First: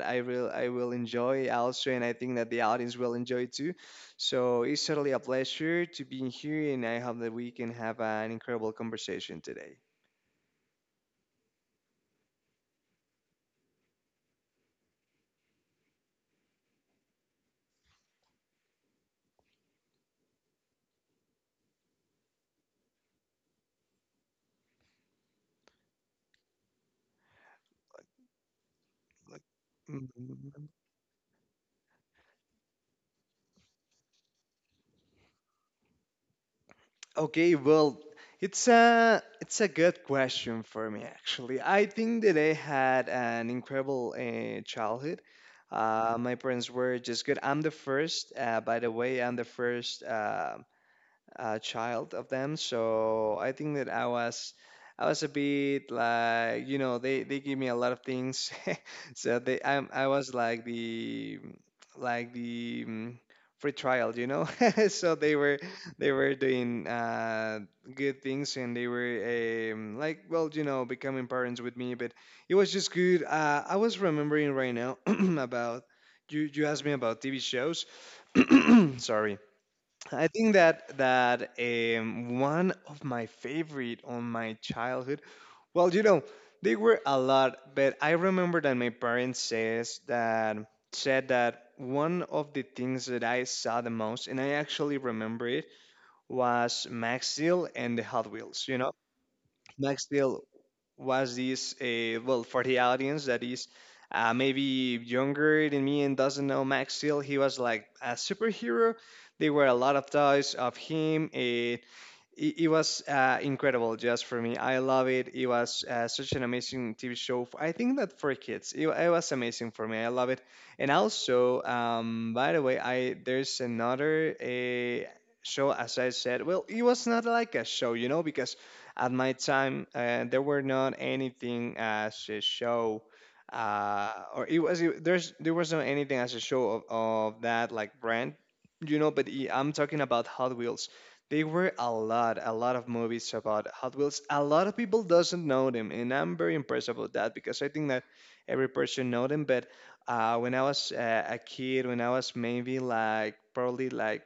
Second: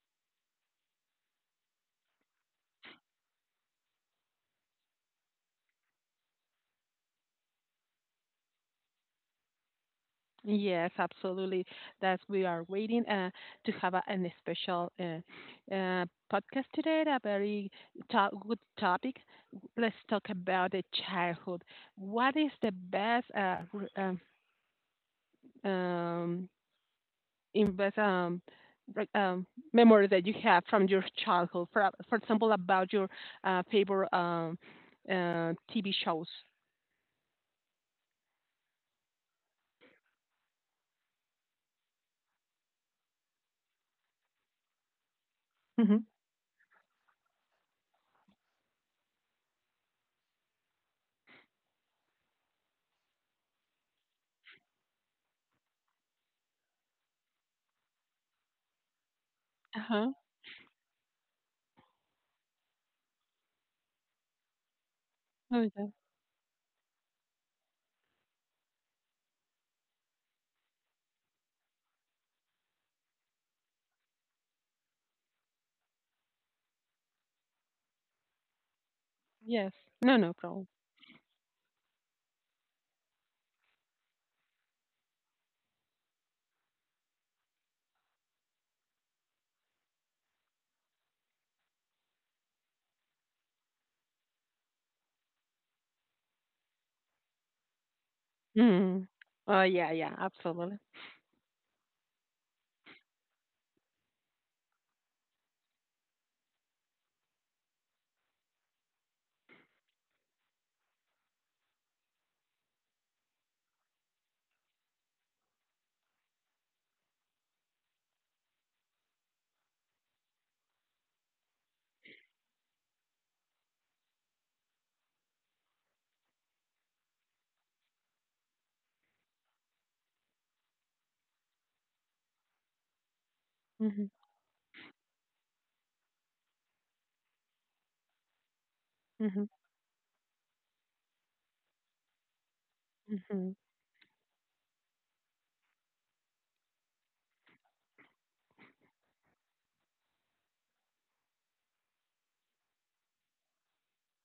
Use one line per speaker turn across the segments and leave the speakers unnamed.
I will enjoy also, and I think that the audience will enjoy too. So it's certainly a pleasure to be here, and I hope that we can have an incredible conversation today.
Yes, absolutely. That's we are waiting to have an special uh, podcast today. A very good topic. Let's talk about the childhood. What is the best um, invest
Like-
um, rec-
like-
um,
Mhm.
memories that you have from your childhood. For example, about your favorite TV shows.
Okay, well, it's a good question for me actually. I think that I had an incredible childhood.
Hmm.
My parents were just good. I'm the first, by the way, I'm the first. Child of them. So I think that I was a bit like, you know, they give me a lot of things. So they
Uh
I
huh.
was like the free trial, you know. So they were
Oh.
they were doing good things and they were like, well, you know, becoming parents with me, but it was just good. I was remembering right now about. You asked me about TV shows. Sorry.
Yes. No,
I
no
think
problem.
that one of my favorite on my childhood, well, you know, they were a lot, but I remember that my parents says that said that one of the things that I saw the most, and I actually remember it, was Max Steel and the Hot Wheels. You know,
Mm. Oh, yeah,
Max
yeah,
Steel
absolutely.
was this, well, for the audience that is maybe younger than me and doesn't know Max Steel, he was like a superhero. There were a lot of toys of him. It was incredible just for me. I love it. It was such an amazing TV show. I think that for kids, it was amazing for me. I love it. And also, by the way, I there's another show. As I said, well, it was not like a show, you know, because at my time there were not anything as a show.
Mhm,
Or it was it, there's there was not anything as a show of that like brand, you know.
mhm,
I'm talking about Hot Wheels. There were a lot of movies
mhm,
about Hot Wheels. A lot of people doesn't know them, and I'm very impressed about that because I think that every person know them. But when I was a kid, when I was maybe like probably like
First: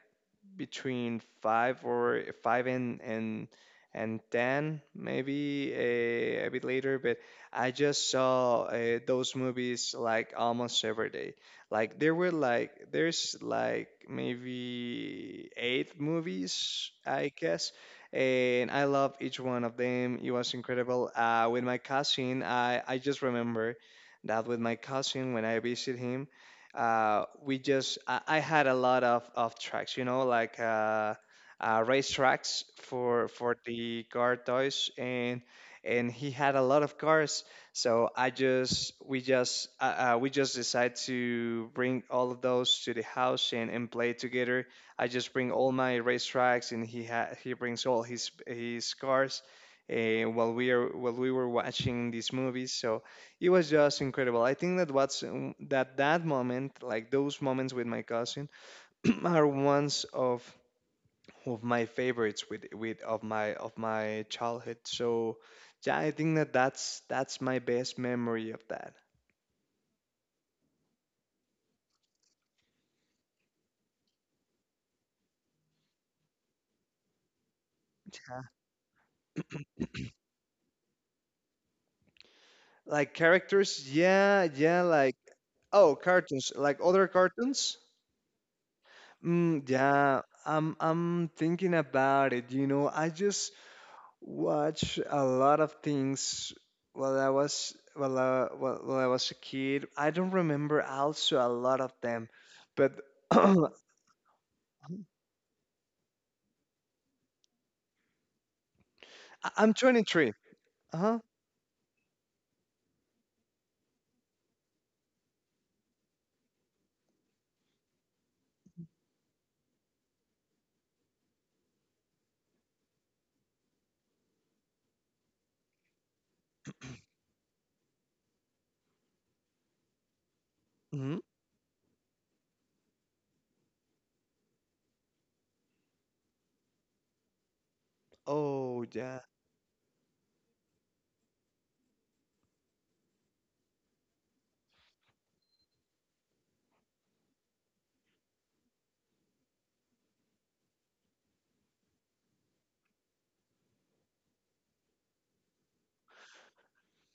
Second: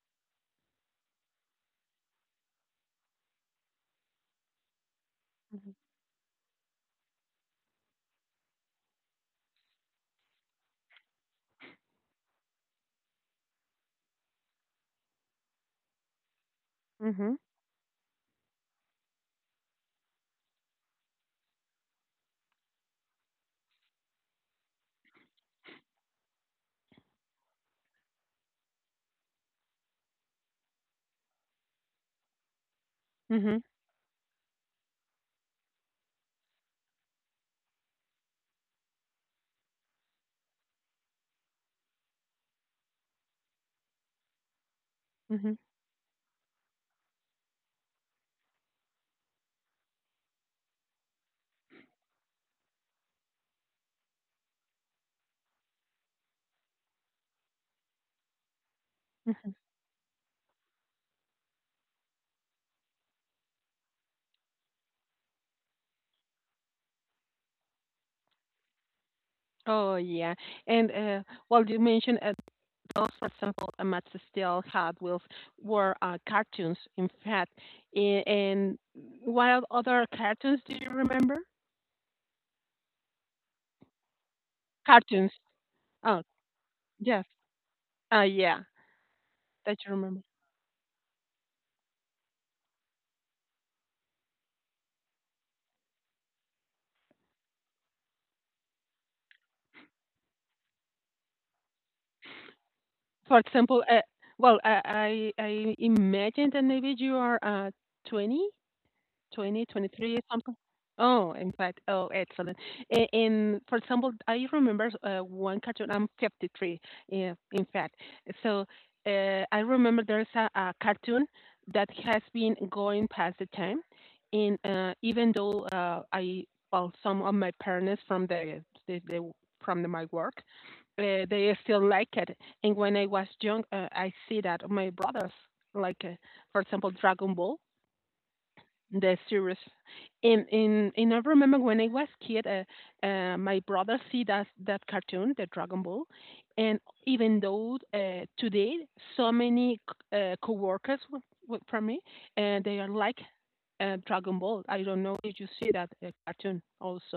between 5 or five and and 10, maybe a bit later. But I just saw those movies like almost every day. Like there's like maybe 8 movies, I
mhm,
guess. And I love each one of them. It was incredible. With my cousin, I just remember that with my cousin when I visit him, I had a lot of tracks, you know, like race tracks for
mhm,
the car toys, and he had a lot of cars. So I just we just we just decided to bring all of those to the house and play together. I just bring
mhm,
all my race tracks, and he brings all his cars. While we are while we were watching these movies, so it was just incredible. I think that what's that that moment, like those moments with my cousin, are
mhm.
ones of my favorites with of my childhood. So yeah, I think that that's my best memory of that.
Oh, yeah. And well, you mentioned those, for example, Amatsu Steel, Hot Wheels, were cartoons, in fact. And what other cartoons do you remember?
Like characters, yeah, yeah, like
Cartoons.
oh
Oh,
cartoons, like other
yes.
cartoons.
Yeah, that you
Yeah,
remember.
I'm thinking about it. You know, I just watch a lot of things while I was a kid. I don't remember also a lot of them, but
For
I-
example, well, I imagine that maybe you are 20
I'm
2023
23.
something.
Uh huh.
Oh, in fact, oh, excellent. For example, I remember one cartoon. I'm 53, yeah, in fact. So I remember there's a cartoon that has been going past the time, and even though well, some of my parents from my work,
Hmm.
they still like it. And when I was young, I see that my brothers like, for example, Dragon Ball.
Oh
The
yeah.
series. And I remember when I was kid, my brother see that cartoon, the Dragon Ball, and even though today so many coworkers from me, they are like Dragon Ball. I don't know if you see that cartoon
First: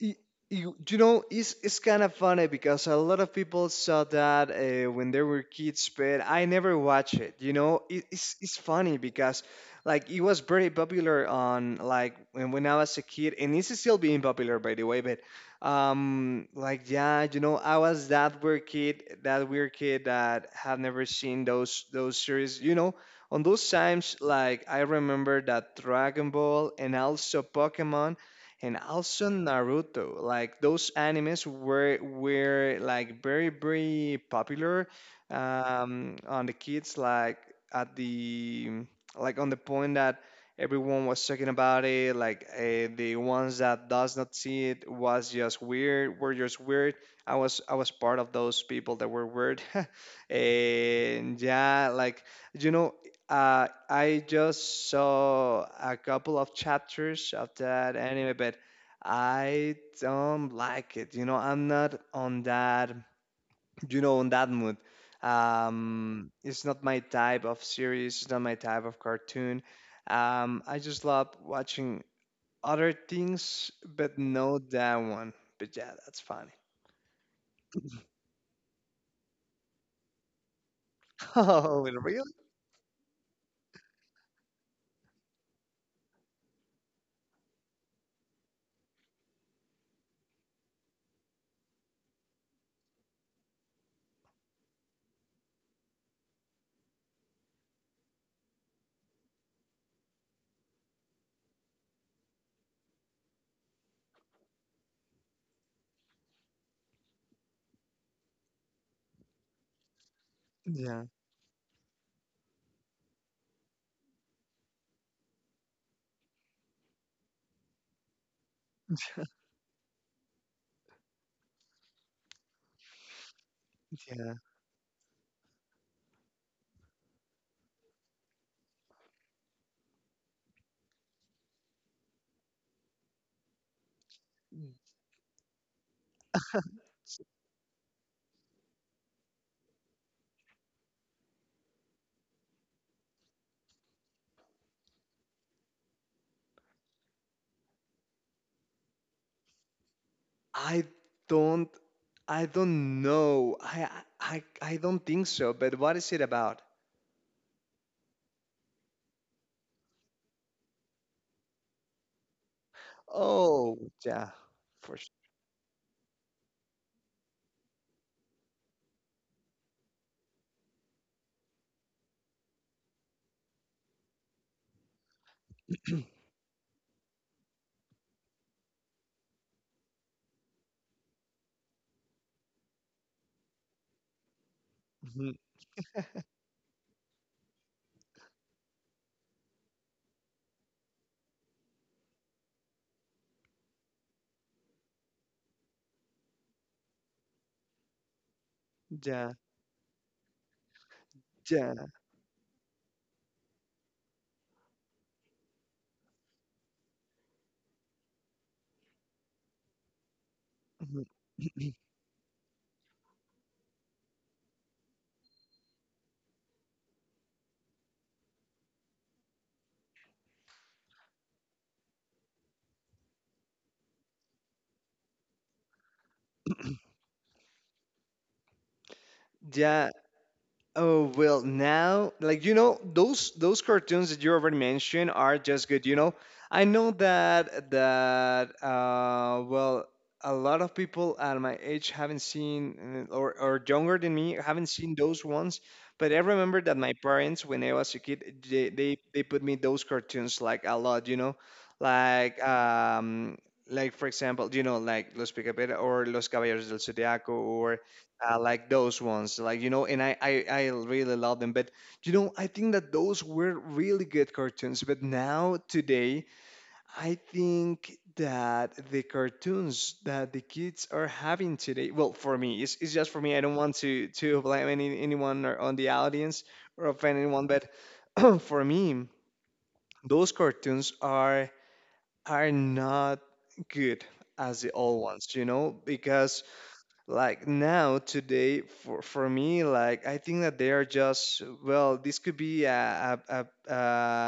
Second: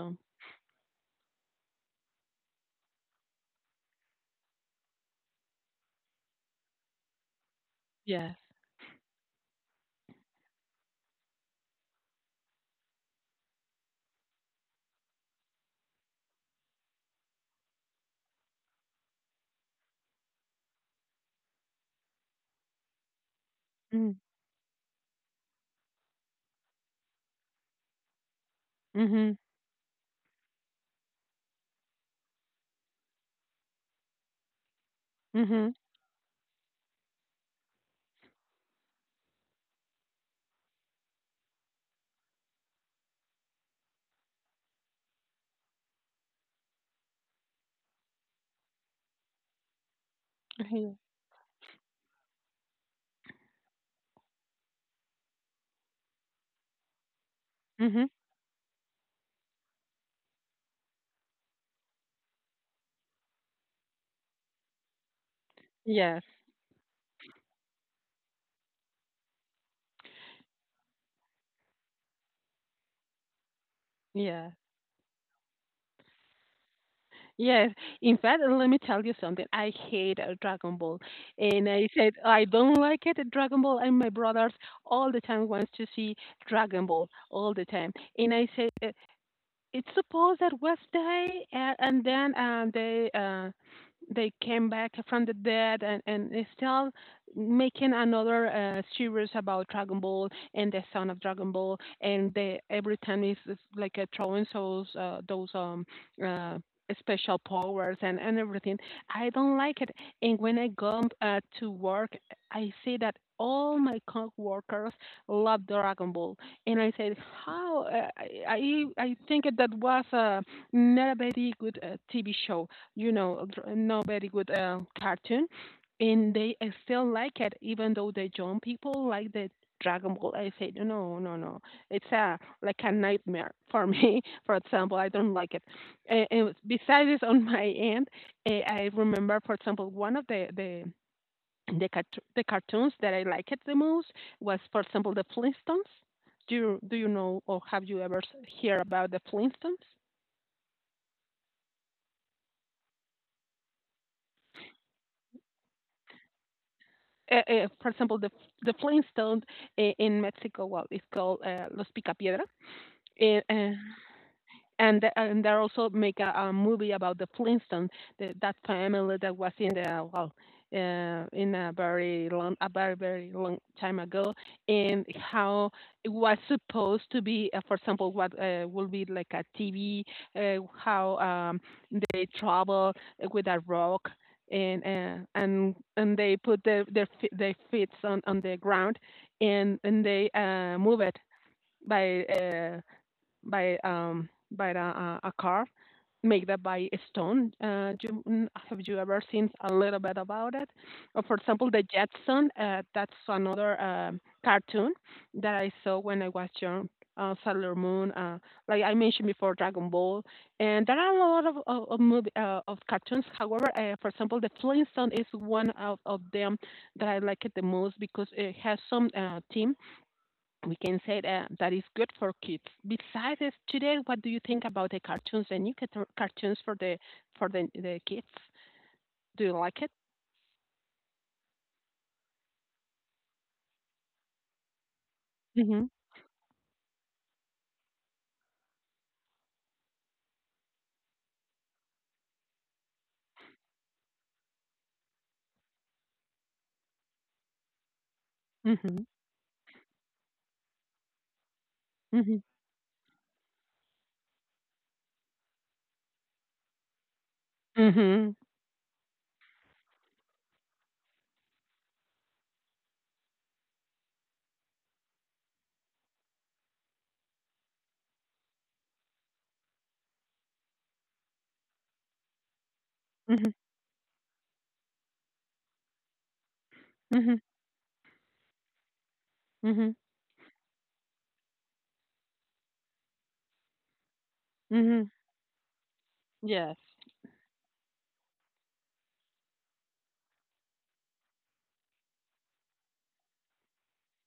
Y- You, you know, it's kind of funny because a lot of people saw that when they were kids, but I never watched it. You know,
Yes.
it's funny because like it was very popular on like when I was a kid, and it's still being popular, by the way. But like yeah, you know, I was that weird kid, that weird kid that had never seen those series. You know, on those times,
Mm.
like I remember that Dragon Ball and also Pokemon and also
Mhm.
Naruto. Like those animes were like very popular
Mhm.
on the kids. Like at the like on the point that everyone was talking about it. Like the ones that does not see it was just weird. Were just weird. I was part of those people that were weird.
Mhm.
And yeah, like, you know, I just saw a couple of chapters of that
Mhm.
anime, but I don't like it. You know, I'm not on that, you know, on that mood.
Yes.
It's not my type of series, it's not my type of cartoon. I just love watching other things, but
Yes.
not that one. But yeah, that's funny.
Yes. In fact, let me tell you something. I hate Dragon Ball. And
Oh,
I said,
really?
I don't like it, Dragon Ball. And my brothers all the time wants to see Dragon Ball all the time. And I said, it's supposed that was they, and then they came back from the dead, and it's still making another series about Dragon Ball and the son of Dragon Ball, and they every time it's like throwing those uh, special powers and everything. I don't like it, and when I
Yeah,
go to work, I see that all my coworkers love Dragon Ball and I said, "How? I think that was not a very good TV show. You know, not very
yeah.
good cartoon." And they still like it, even though the young people like the Dragon Ball. I said, "No, no, no. It's a like a nightmare for me. For example, I don't like it." And besides, this, on my end, I remember, for example, one of the cartoons that I liked the most was, for example, the Flintstones. Do you know or have you ever hear about the Flintstones?
I don't I don't know. I don't think so, but what is it about?
For example, the Flintstones in Mexico, well, it's called Los Picapiedra. Uh, uh,
Oh, yeah. For
and
sure.
the- and they also make a movie about the Flintstones, that family that was in the well, in a very very long time ago, and how it was supposed to be, for example, what will be like a TV, how they travel with a rock. And they put their feet on the ground, and they move it by uh, by a car made that by a stone. Have you ever
Yeah.
seen a little bit about it? Or for example, the
Yeah.
Jetson. That's another cartoon that I saw when I was young. Sailor Moon, like I mentioned before, Dragon Ball, and there
Mhm.
are a lot of of, of movie uh, of cartoons. However, for example, the Flintstone is one of them that I like it the most because it has some theme we can say that is good for kids. Besides this, today, what do you think about the cartoons, the new cartoons for the kids? Do you like
Yeah.
it?
Oh well, now, like, you know, those cartoons that you already mentioned are just good.
Mhm.
You know, I know that well a lot of people at my age haven't seen or younger than me haven't seen those ones. But I remember that my parents when I was a kid
Mhm.
they put me those cartoons like a lot. You know, like
Mhm.
um like for example, you know, like Los Picapedra or Los Caballeros del Zodiaco or
Mhm.
like those ones, like, you know. And I really love them. But you know, I think that those were really good cartoons, but now today I think that the cartoons that the kids are having today, well, for me it's just for me I
Mhm.
don't want to blame anyone or on the audience or offend
Mhm.
anyone. But for me
Mhm.
those cartoons are not good as the old
Mhm.
ones, you know, because
Yes.
like now today for me like I think that they are just well this could be a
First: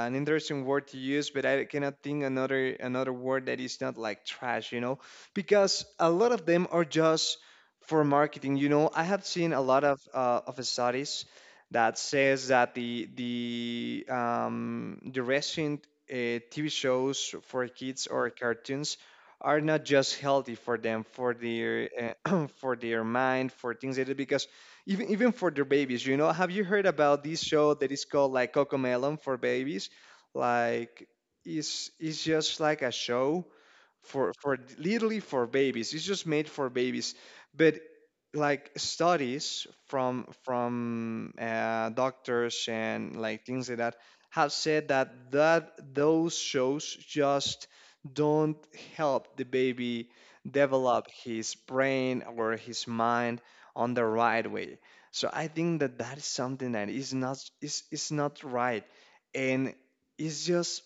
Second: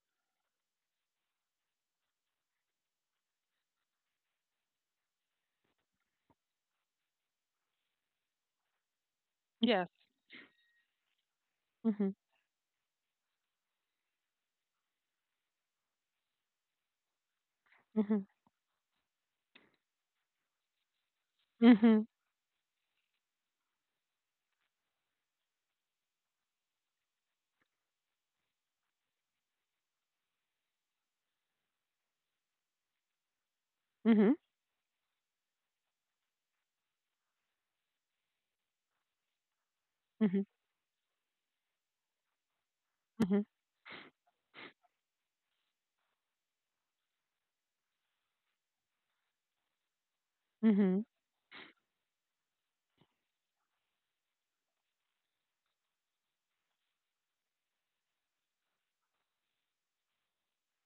an interesting word to use, but I cannot think another word that is not like trash, you know, because a lot of them are just for marketing, you know. I have seen a lot
Yes.
of studies that
Mhm.
says that the recent tv shows for kids
Mhm.
or cartoons are not just healthy for them, for their
Mhm.
for their mind, for things they do. Because even for their babies, you know, have you heard about this show that is called like Cocomelon for babies? Like, it's just like a show
Mhm.
for literally for babies. It's just made for babies. But like studies from
Mhm.
doctors and
Mhm.
like things like that have said that that those shows just don't help the baby
Mhm.
develop his brain or his mind on the right way. So I think that that is something that is not is not right, and it's just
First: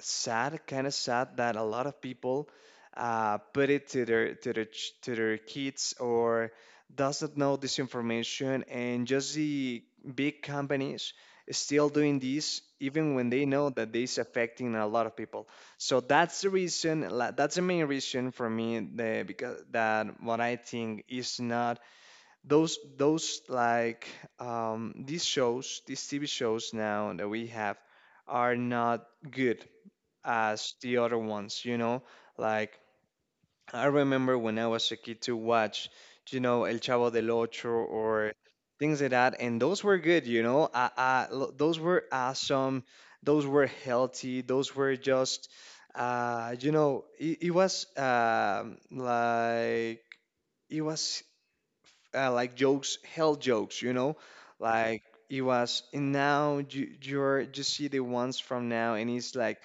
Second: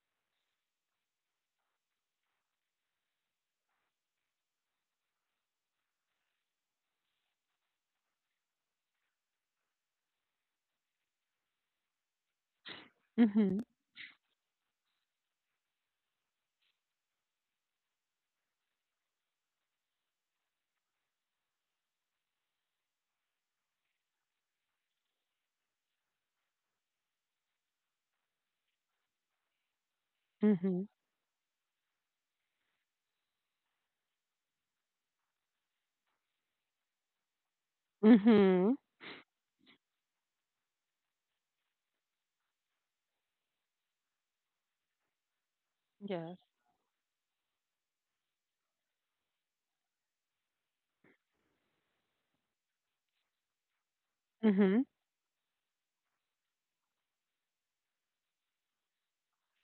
sad, kind of sad that a lot of people put it to their to their kids or doesn't know this information, and just the big companies is still doing this even when they
Mhm.
know that this affecting a lot of people. So that's the reason. That's the main reason for me because that what I think is not those these shows, these TV shows now that we have are not good as
Mhm.
the other ones, you know? Like, I remember when I was a kid to watch, you know, El Chavo del Ocho or
Mhm.
things like that, and those were good, you know? Those were awesome, those were healthy, those were just,
Yes.
you know, it was like, it was like jokes, hell jokes, you know?
Mhm.
Like, it was, and now you're, you see the ones from now, and it's like,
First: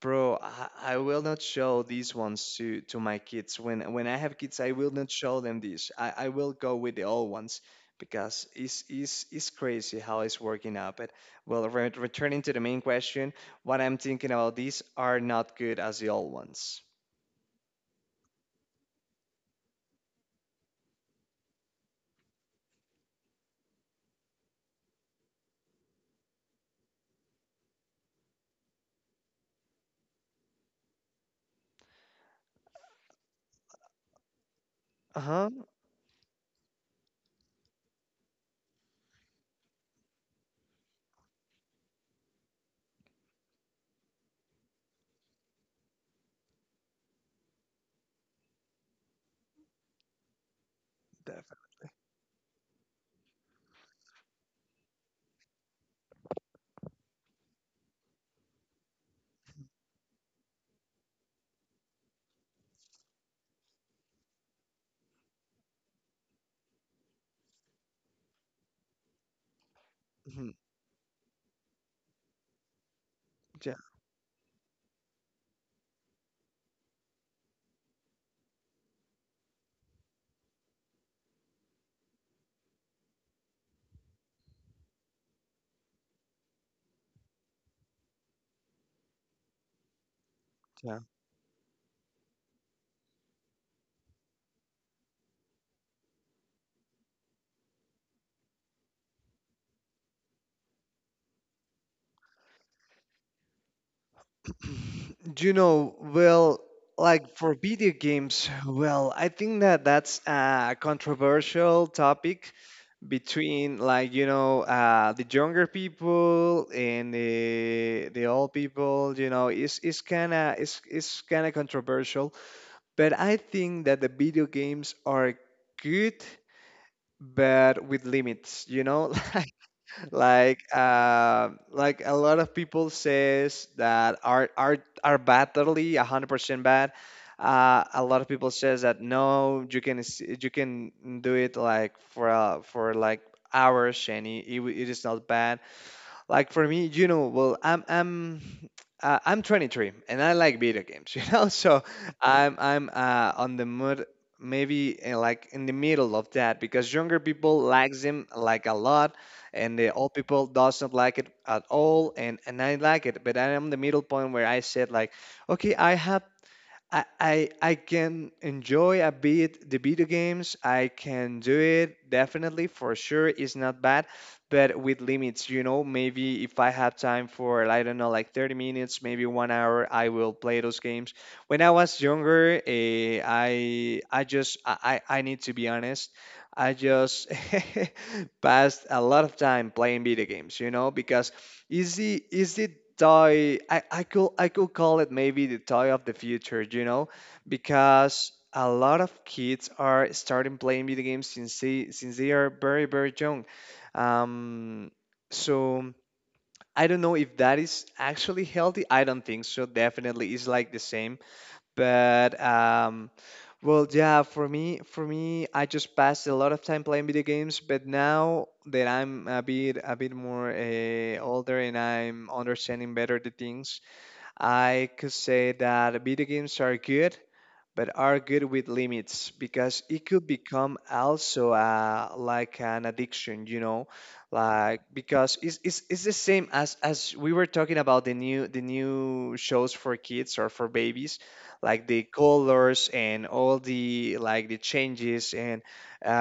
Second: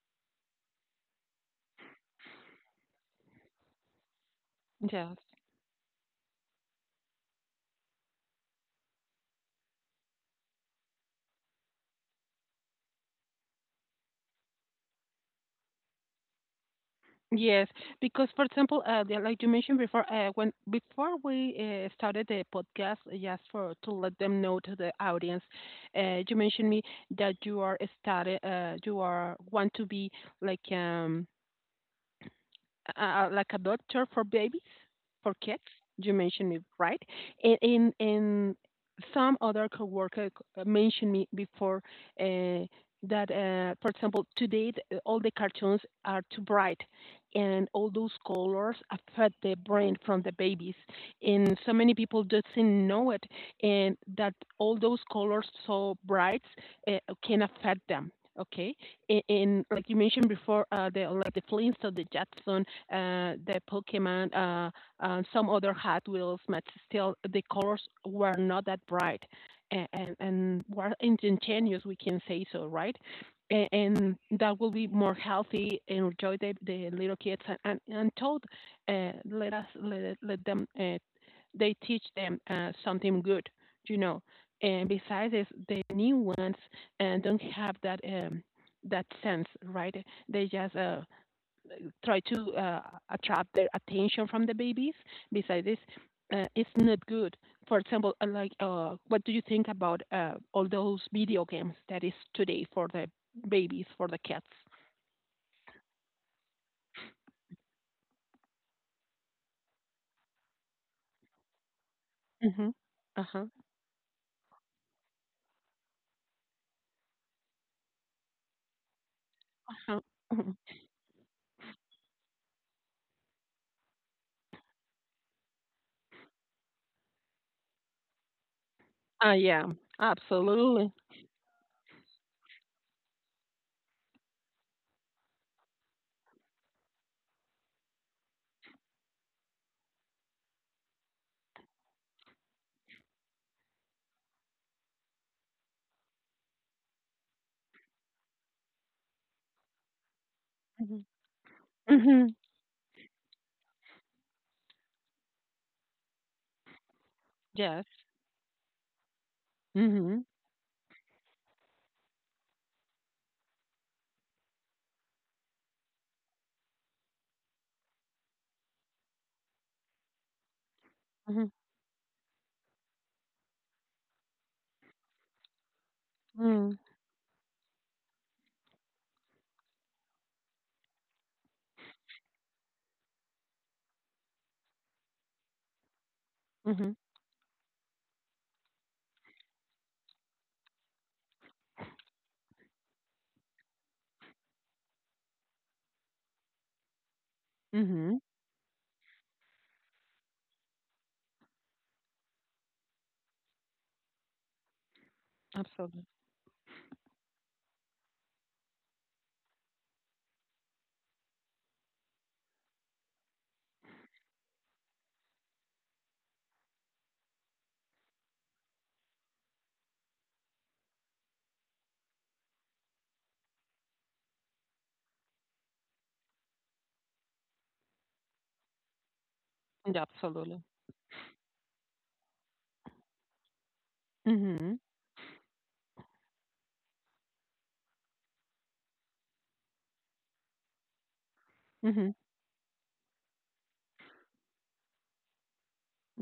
Bro, I will not show these ones to my kids. When I have kids, I will not
Yes.
show them this. I will go with the old ones because it's crazy how it's working out. But well, re returning to the main question, what I'm thinking about these are not good as the old ones.
Yes, because for example, like you mentioned before, when before we started the podcast, just for to let them know to the audience, you mentioned me that you are started, you are want to be like um like a doctor for babies, for
Uh-huh.
kids. You mentioned me, right? And some other coworker mentioned me before uh, that, for example, today all the cartoons are too bright, and all those colors affect the brain from the babies, and so many people doesn't know it, and that all those colors so bright uh, can affect them. Okay, and like you mentioned before, the like the Flintstone, the Jackson, the Pokemon, some other Hot Wheels, but still the colors were not that bright and, and,
Definitely.
and were instantaneous, we can say so, right? A-
Yeah,
And that will be more healthy and enjoy the little kids and told, let us let them they teach them something good, you know. And besides this, the new ones and don't have that sense, right? They just
yeah.
try to attract their attention from the babies. Besides this, it's not good. For example, like, what do you think about all those video games that is today for the babies, for the cats?
You know, well, like for video games, well, I think that's a controversial topic
Mm-hmm. Uh-huh.
between the younger people and the old people, you know. it's
Uh-huh.
it's kind
Mhm.
of it's, it's kind of controversial, but I think that the video games are good, but with limits, you know.
Ah, yeah,
like like
absolutely.
um like a lot of people says that are bad, totally 100% bad. A lot of people says that no, you can you can do it like for like hours, and it is not bad. Like for me, you know, well, I'm 23 and I like video
Mm-hmm.
games. You know. So
Mm-hmm.
I'm on the mood maybe, like in the middle of that, because younger people
Yes.
likes them, like a lot, and the old
Mm-hmm.
people doesn't like it at all, and I like it, but I am the middle point where I said like, okay, I I can enjoy a bit the video games. I can
Mm-hmm.
do it, definitely, for sure. It's not bad, but with limits, you know. Maybe if I
Mm-hmm.
have time for, I don't know, like 30 minutes, maybe 1 hour, I will play those games. When I was younger, I need to be honest. I
Mm-hmm.
just passed a lot of time playing video games, you know, because is it toy, I could call it maybe the toy of the future, you know,
Mm-hmm.
because a lot of kids are starting playing video games since they are very, very young. Um, so
Absolutely.
I don't know if that is actually healthy. I don't think so. Definitely, it's like the same. But um yeah, for me, I just passed a lot of time playing video games, but now that I'm a bit more older and I'm understanding better the things, I could say that video games are good, but are good with limits, because
Yeah,
it could
absolutely.
become also, like an addiction, you know,
Mm-hmm.
like because it's the same as we were talking about the new shows for kids or for babies, like the
Mm-hmm.
colors and all the like the changes and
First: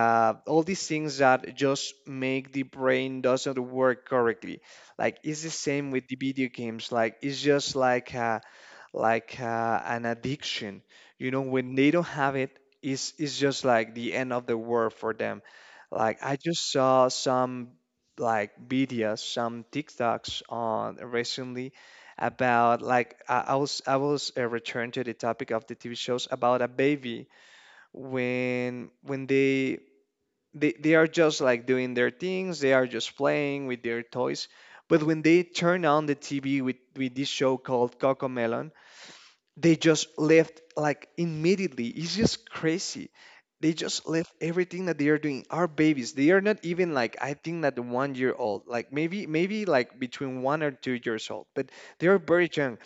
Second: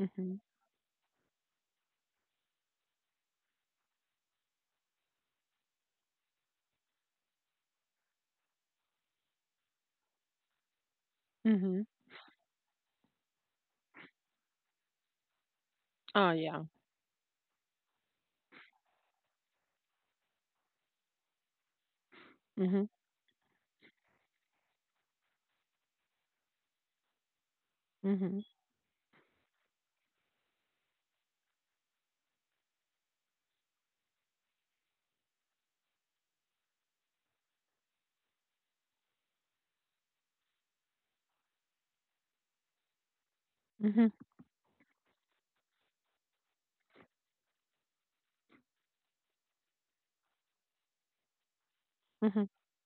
Mm-hmm.
all these things that just make the brain doesn't work correctly. Like it's the same with the video games. Like it's just like. Like an addiction. You know, when
Mm-hmm.
they don't have it, it's just like the end of the world for them. Like
Ah,
I
yeah.
just saw some like videos, some TikToks on recently about
Mm-hmm.
like I was returned to the topic of the TV shows about a baby,
Mm-hmm.
when they are just like doing their things, they are just playing with their toys. But when they turn on the TV with this show called Cocomelon, they just left, like, immediately. It's just crazy. They
Mm-hmm.
just left everything that they are doing. Our babies, they are not even like, I think that 1 year old, like maybe like between 1 or 2 years old, but they are
Mm-hmm.
very young,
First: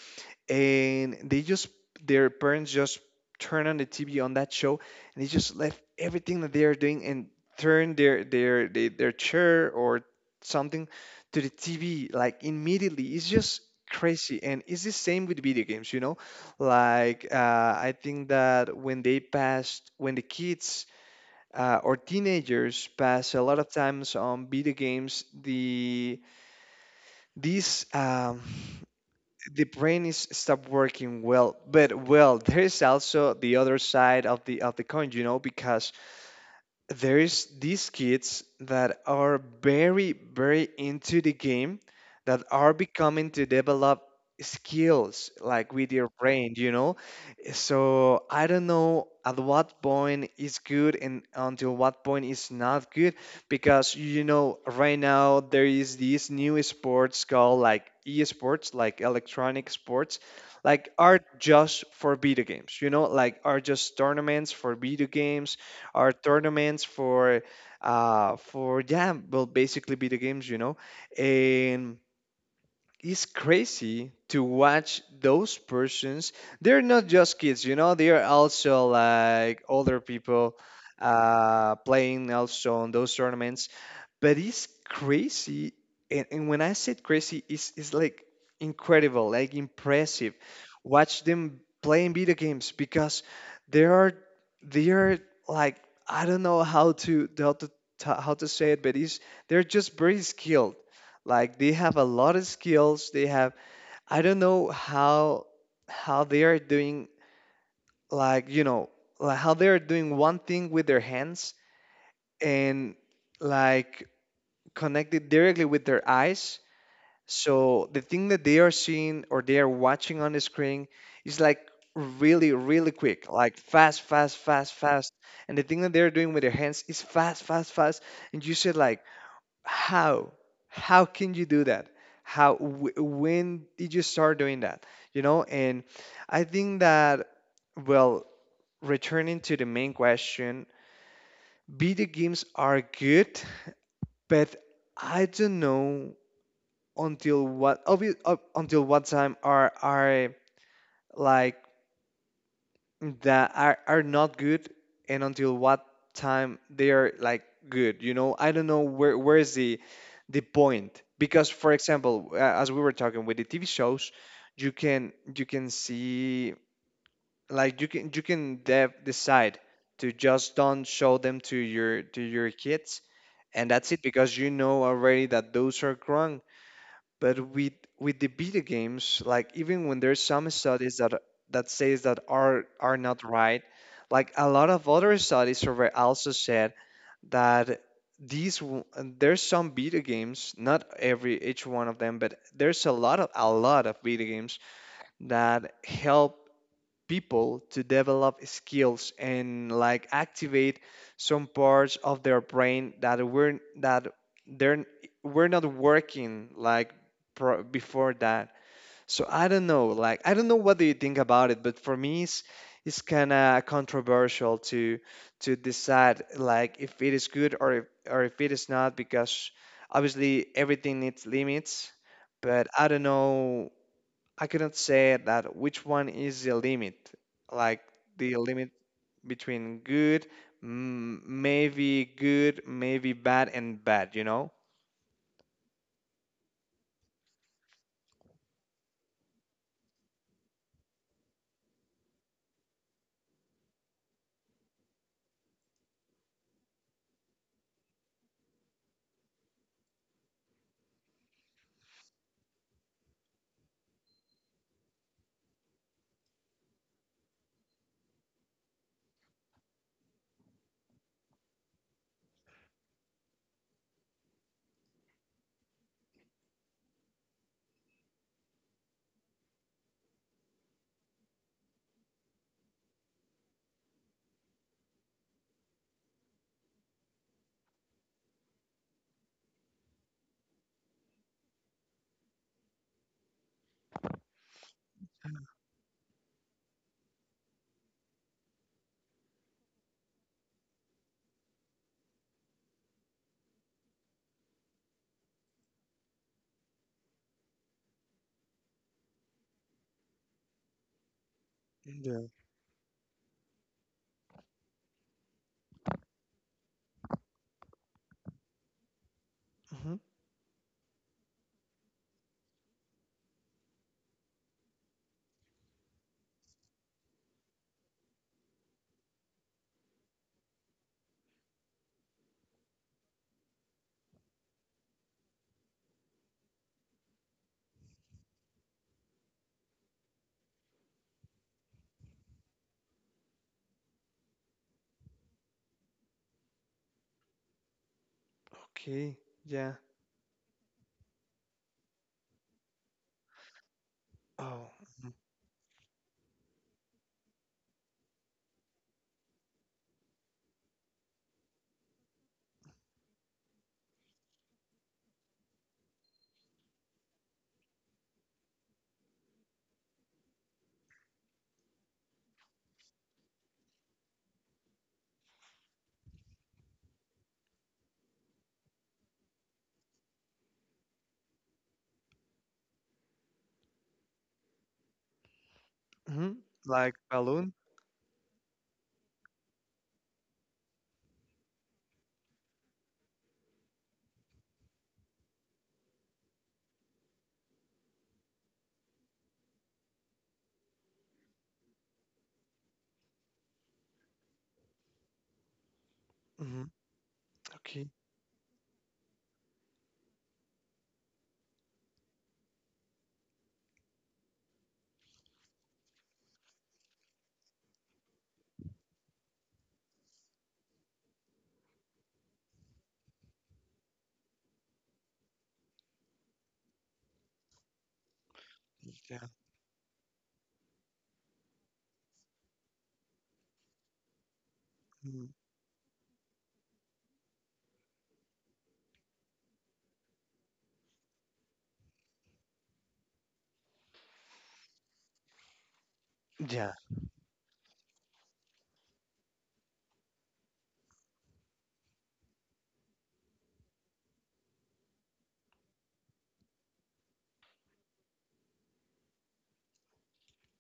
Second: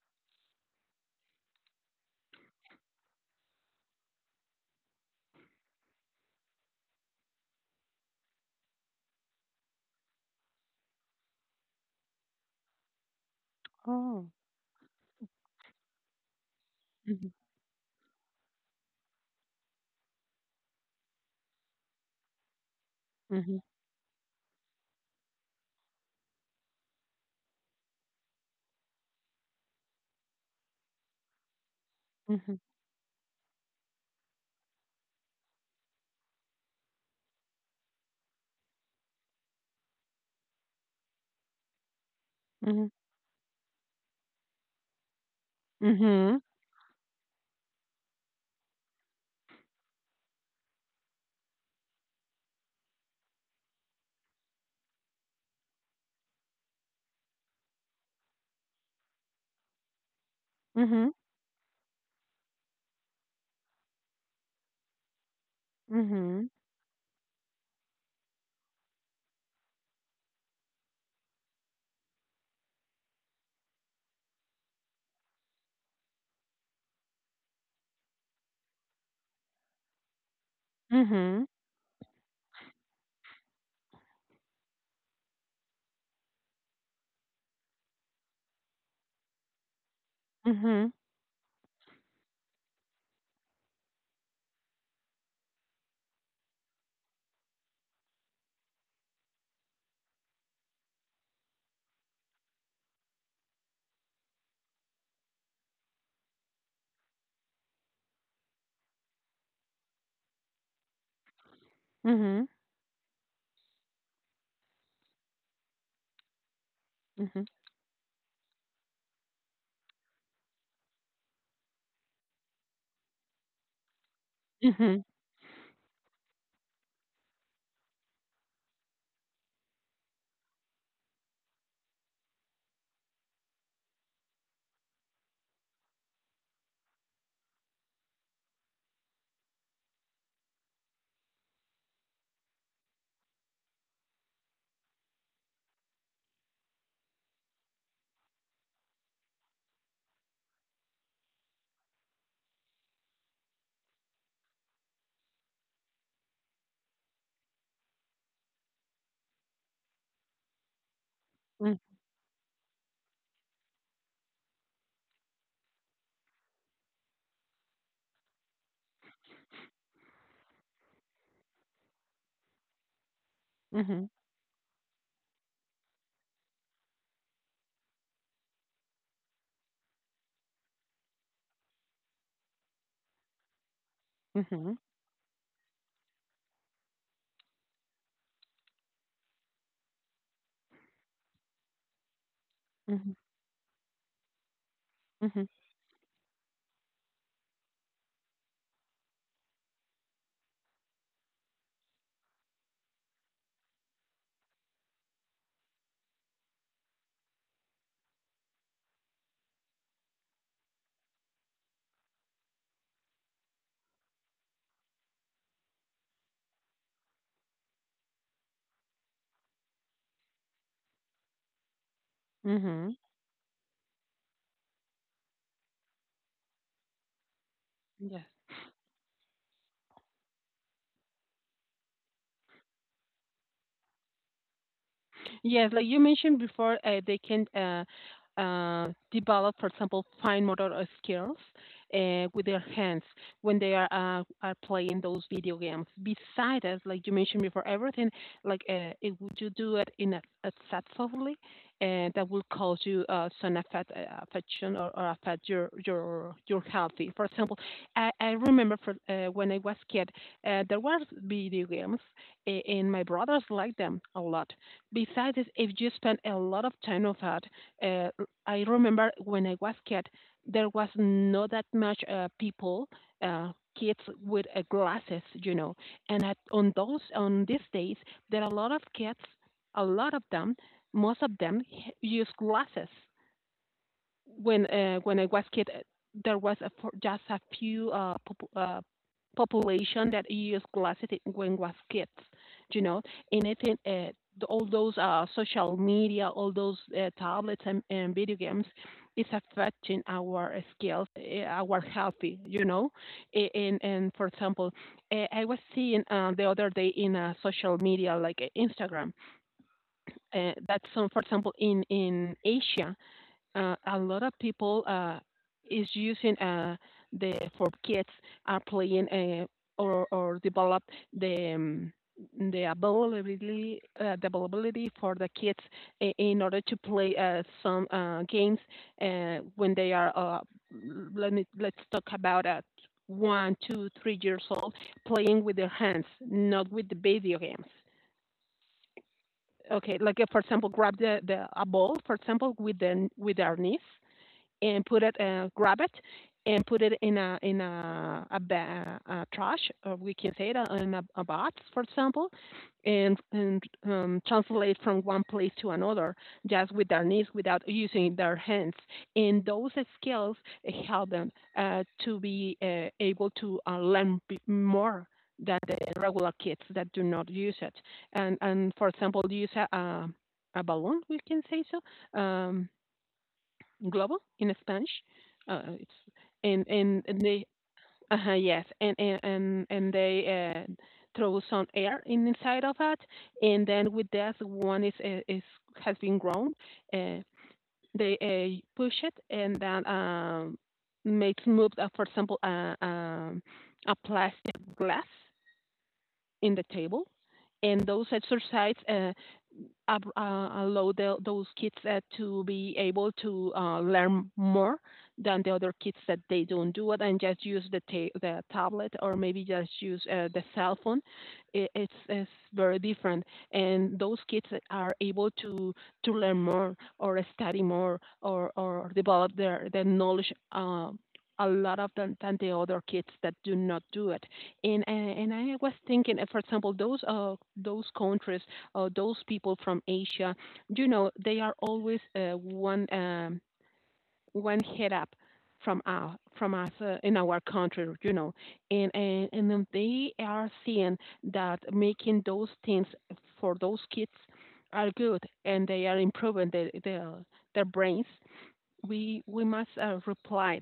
and they just, their parents just turn on the TV on that show, and they just left everything that they are doing and turn their chair or something to the TV, like, immediately. It's just
Oh.
crazy, and it's the same with video games, you know, like
Mhm,
uh, I think that when the kids, or teenagers, pass a
mhm,
lot of times on video games, these um, the brain is stop working well. But well,
mhm,
there's also the other side of the coin, you know, because there's these kids that are very, very into the game that are
mhm,
becoming to develop skills, like with your
mhm,
brain, you know. So I don't know at what point is good and until what point is not good, because you know right now there is these new sports called like esports, like electronic sports, like
mhm,
are just for video games, you know, like are just tournaments for video games. Our
mhm,
tournaments for, yeah, well, basically video games, you know. And it's crazy to watch those persons. They're not just kids, you know, they are also like older people,
mhm,
playing also on those tournaments. But it's crazy, and when I said crazy, it's like incredible, like impressive,
mhm,
watch them playing video games, because they are they are like, I don't know how to ta- how to say it, but it's, they're just very skilled. Like they have a lot of skills, they have, I don't know how they are doing, like, you know, like how they are doing one thing with their hands
mhm,
and, like, connected directly with their eyes.
mhm,
So the thing that they are seeing or they are watching on the screen is like really, really quick, like fast, fast, fast,
mhm,
fast. And the thing that they're doing with their hands is fast, fast, fast. And you said like, how? How can you do that? How? When did you start doing that? You know? And I think that, well, returning to the main question, video games are good, but I don't know until what up until what time are like, that are not good, and until what time they are, like, good, you know. I don't know where is the point, because for example, as we were talking with the TV shows, you can, see, like, you can, decide to just don't show them to your kids, and
mhm,
that's it,
mhm,
because you know already that those are wrong. But with the video games, like even when there's some studies that says that are not right, like a lot
mhm,
of other studies over also said that there's some video games, not every each one of them, but there's
mhm,
a lot of video games
mhm,
that help people to develop skills and like activate some parts of their brain that were that they're we're not working like before that. So I don't know, like I don't know what do you think about it, but for me it's kind of controversial to decide like if it is good or if it is not, because obviously everything needs limits, but I
mhm.
don't know, I cannot say that which one is the limit, like
Yeah.
the limit between good, m maybe good, maybe bad, and bad, you know?
Yes, like you mentioned before, they can develop, for example, fine motor skills with their hands when they are playing those video games. Besides, as like you mentioned before, everything if you do it in a set softly, that will cause you some affect, affection or affect your health. For example, I remember when I was kid, there was video games and my brothers liked them a lot. Besides, this, if you spend a lot of time on that, I remember when I was kid, there was not that much people, uh, kids with glasses. And at, on those, on these days, there are a lot of kids, a lot of them, most of them use glasses when I was kid, there was just a few population that used glasses when was kids, you know, anything uh, all those social media, all those tablets and video games, is affecting our skills, uh, our
Yeah.
healthy, you know, and for example, I was seeing the other day in social media like Instagram
Hmm.
that some, for example, in Asia a lot of people is using the for kids are playing or develop the um, the availability the availability for the kids in order to play some games when they are let me let's talk about at 1, 2, 3 years old playing with their hands not with the video games.
Okay. Yeah.
Okay, like for example grab the a ball for example with the with our knees
Oh.
and grab it, and put it in a, ba- a trash, or we can say that in a box, for example, and translate from one place to another just with their knees without using their hands. And those skills help them to be able to learn more than the regular kids that do not use it. And for example, use a balloon, we can say so. Globo in Spanish. Uh, it's
Mm-hmm.
and
Like
and, and they
balloon.
uh yes and and and, and they uh, throw some air in inside of it, and then with that one is has been grown. Uh, they push it and then makes move. For example, a plastic glass in the
Hmm.
table, and
Okay.
those exercises. Allow those kids to be able to learn more than the other kids that they don't do it and just use the the tablet or maybe just use the cell phone. It's very different, and those kids are able to learn more or study more or
Yeah.
develop their knowledge. A lot of them than the other kids that do not do it and
Mhm.
I was thinking, for example, those countries, those people from Asia, you know. They are always one head up from us,
Yeah.
in our country, you know, and then they are seeing that making those things for those kids are good, and they are improving their brains. We must reply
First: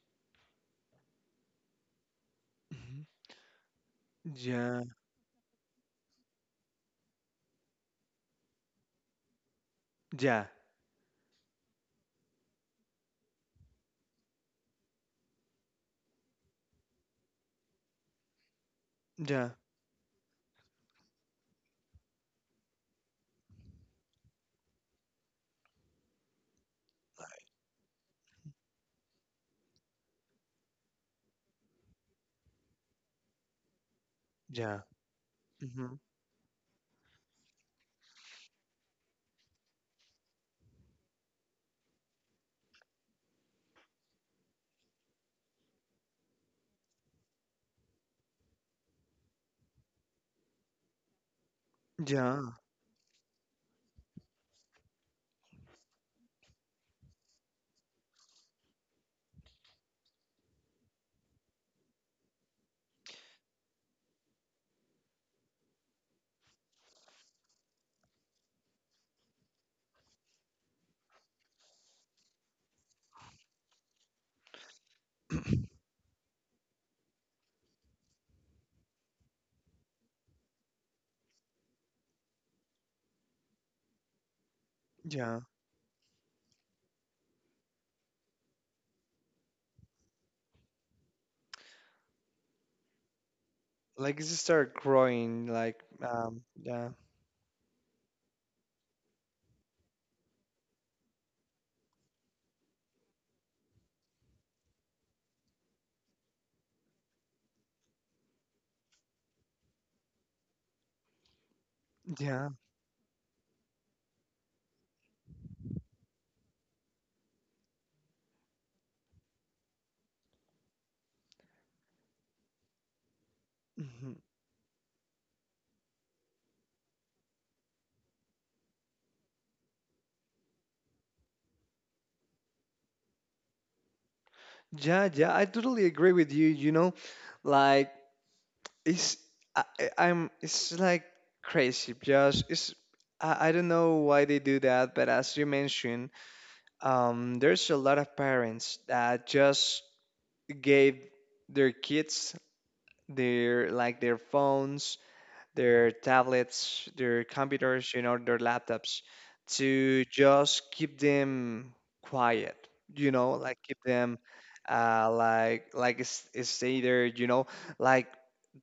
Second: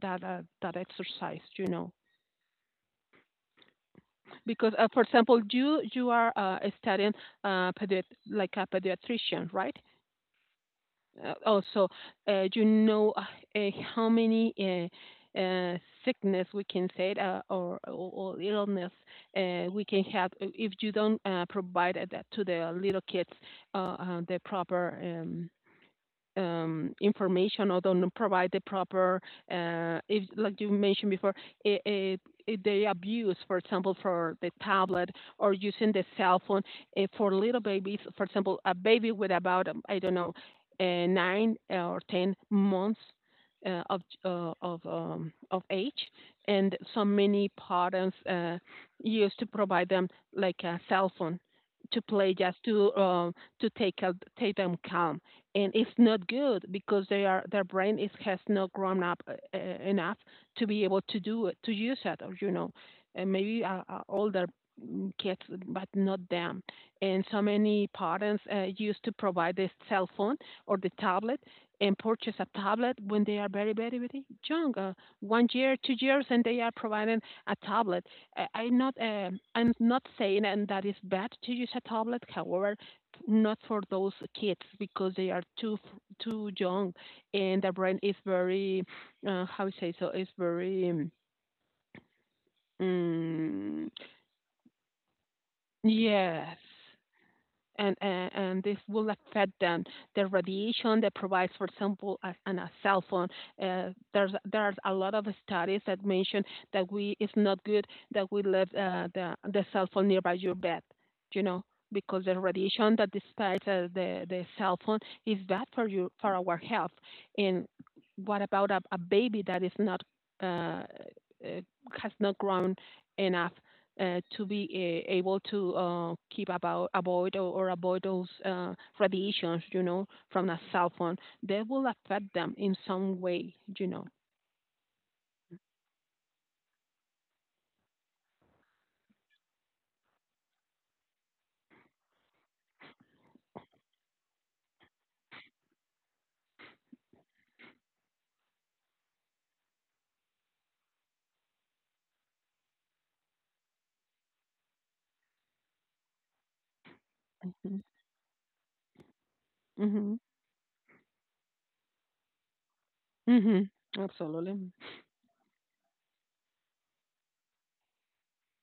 that that exercise, you know,
Hmm.
because
Yeah.
for example, you are studying uh, pedi- like a pediatrician, right?
Yeah.
Also, uh, you know uh, how many uh, uh, sickness we can say, or, or illness
Yeah.
we can have if you don't provide that to the little kids, the proper information, or don't provide the proper, if, like you mentioned before, I if they abuse, for example, for the
Yeah.
tablet or using
Hmm.
the cell phone for little babies. For example, a baby with about, I don't know, nine or 10 months of age. And so many parents used to provide them like a cell phone to play, just
Yeah.
to take a, take them calm, and it's not good because they are their brain is has not grown up enough to be able to do it to use it, or you know, and maybe older kids, but not them. And so many parents used to provide the cell phone or the tablet and purchase a tablet when they are very very young, 1 year, 2 years, and they are providing a tablet. I'm not saying and that is bad to use a tablet, however not for those kids because they
Yeah.
are too young, and the brain is very, how you say, so is very um,
Like it start growing.
yes.
Yeah.
And this will affect them. The radiation that provides, for example, as, and a cell phone. There's a lot of studies that mention that we it's not good that we leave the cell phone nearby your bed, you know, because the
Yeah.
radiation that dispels the cell phone is bad for you, for our health. And what about a baby that is not uh, uh, has not grown enough
hmm
to be able to keep about avoid, or avoid those radiations, you know, from a cell phone? They will affect them in some way, you know.
Yeah, yeah, I totally agree with you. You know, like it's, I'm, it's like crazy. Just it's I don't know why they do that, but as you mentioned, there's a lot of parents that just gave their kids their, like, their phones, their tablets, their
Mm-hmm.
computers, you know, their laptops, to
Mm-hmm.
just keep them quiet, you know, like
Mm-hmm.
keep them,
Absolutely.
like stay there, you know, like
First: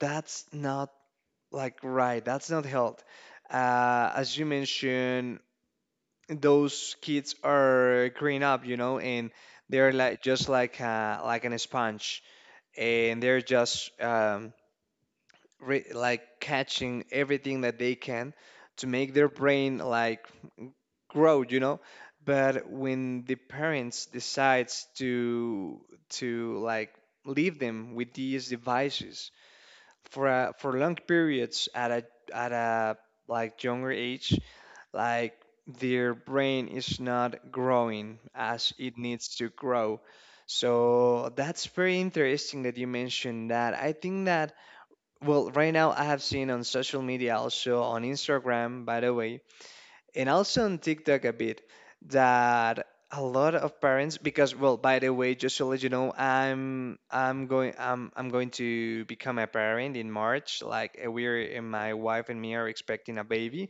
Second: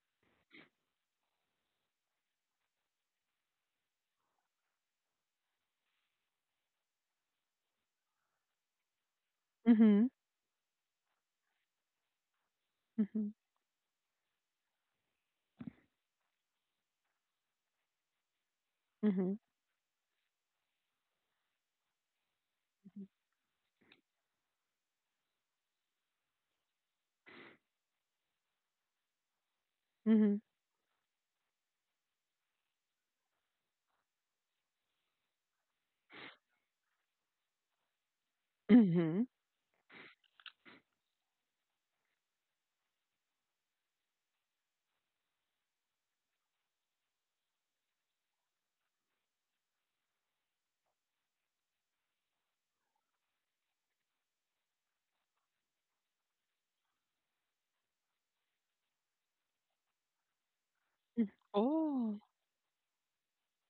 that's not, like, right. That's not health. As you mentioned, those kids are growing up, you know, and they're
Mm-hmm.
like just like, like an sponge, and
Mm-hmm.
they're just, like catching everything that they can to make their
Mm-hmm.
brain like grow, you know. But when the parents decides to like leave them with these devices for
Mm-hmm.
for long periods at a, like, younger age, like, their brain is not growing as it
Mm-hmm.
needs to grow. So that's very interesting that you mentioned, that I think that, well, right now I have seen on social media, also on Instagram, by the way, and also on TikTok a bit, that a lot of parents, because, well, by the way, just to let you know, I'm going to become a parent in March. Like we're and my
Oh,
wife and me are expecting a baby.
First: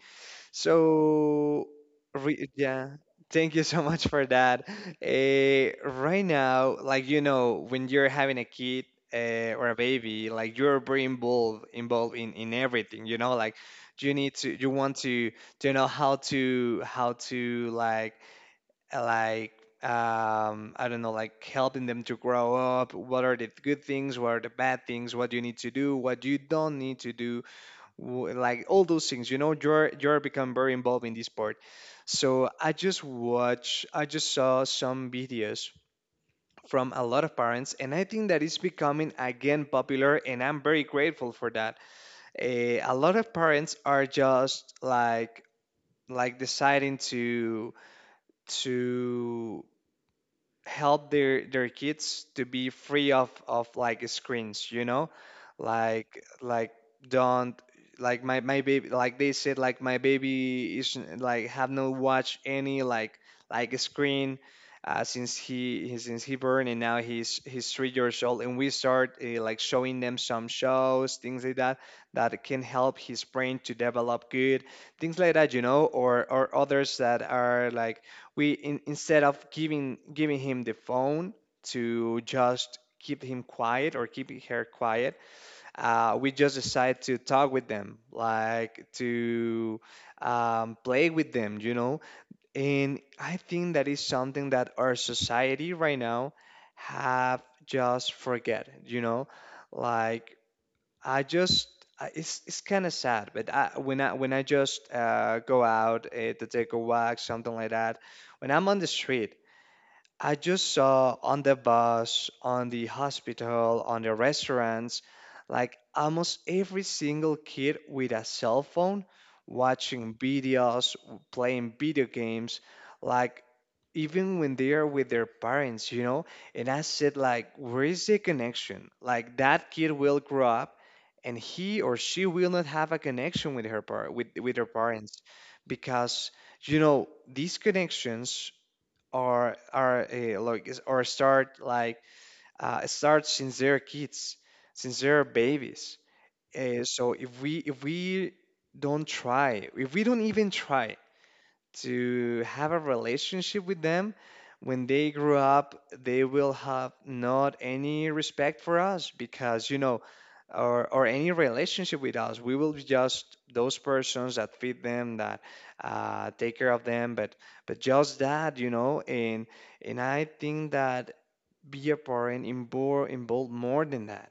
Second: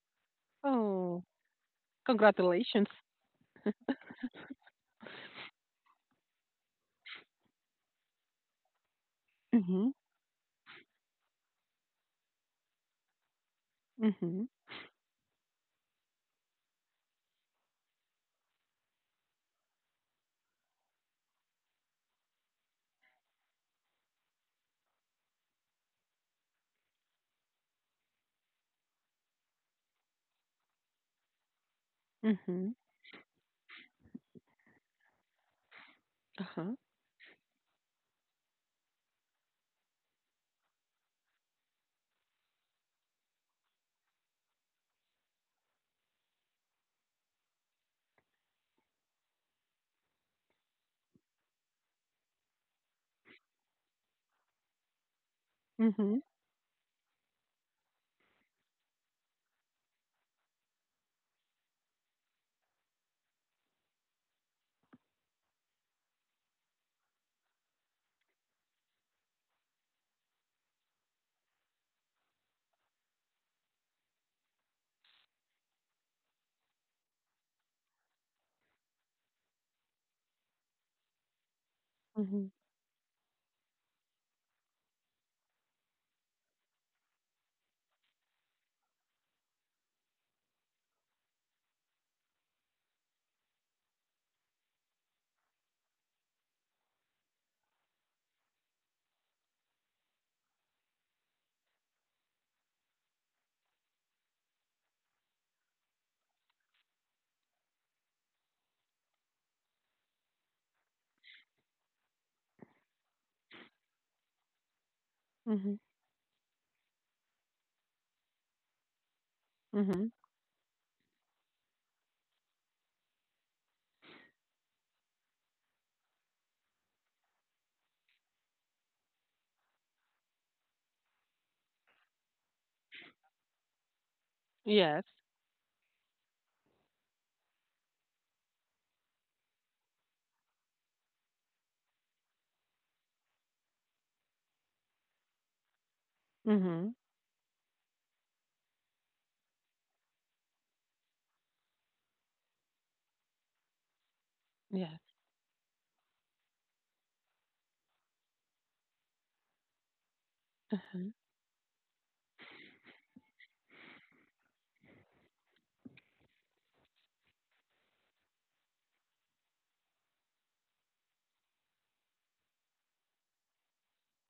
oh,
So,
congratulations.
yeah, thank you so much for that. Eh, right now, like you know, when you're having a kid, or a
Mm-hmm.
baby, like you're very involved in everything. You know, like you need
Mm-hmm.
to, you want to know how to, like, uh, like. I don't know, like helping them to grow up. What are the good things? What are the bad things? What you need to do? What you don't need to do? Like all those things, you know, you're become very involved in this part. So
Mm-hmm.
I just saw some videos
Uh-huh.
from a lot of parents, and I think that it's becoming again popular, and I'm very grateful for that. A lot of parents are just like deciding to to help their kids to be free of like screens, you know,
Mm-hmm.
like don't, like my baby, like they said, like my baby isn't, like, have not watched any like screen since since he born, and now he's 3 years old, and we start like showing them some shows, things like that, that can help his brain to develop good things like that, you know. Or others that are like, instead of giving him the phone to
Mm-hmm.
just keep him quiet or keep her quiet, we just decide to talk with them, like to play with them, you know. And I think that is something that our society right now have just forget, you know, like I just it's kind of sad. But when I just go out to take a walk, something like that, when I'm on the street, I just saw on the bus, on the hospital, on the restaurants,
Mm-hmm.
like almost every single kid with a cell phone,
Mm-hmm.
watching videos, playing video games, like even when they are with their parents, you know? And I said, like, where is the connection? Like that kid will grow up, and he or she will not have a connection with her par with her
Yes.
parents, because, you know, these connections or like is- or start like start since they're kids, since they're babies. Uh,
Mm-hmm.
so if we don't try, if we don't even try to have a relationship with them, when they
Yes.
grow up they will have not any respect for us, because, you know, or any relationship with us, we will be just those persons that feed them, that take care of them, but just that, you know. And I think that be a parent involved more than that.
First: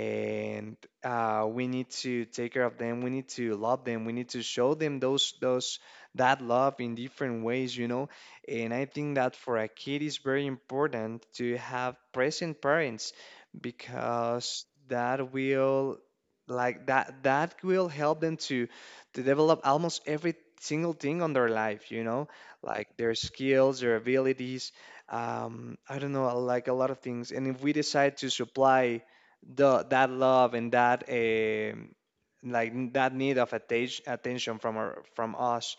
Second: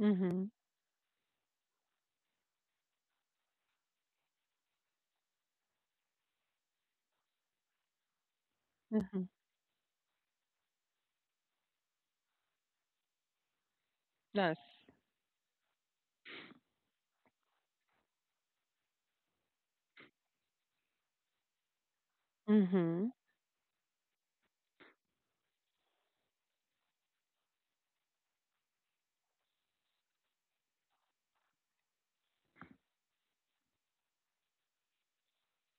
Mm-hmm.
we need to take care of them. We need to love them. We need to show them those that love in different ways, you know. And I think
Mm-hmm.
that for a kid is very important to have present parents,
Yes.
because that will, like that, that will help them to develop almost every single thing on their life, you know, like
Mhm.
their skills, their abilities, I don't know, like a lot of things. And if we decide to supply the that love and that um, like that need of attention from from us,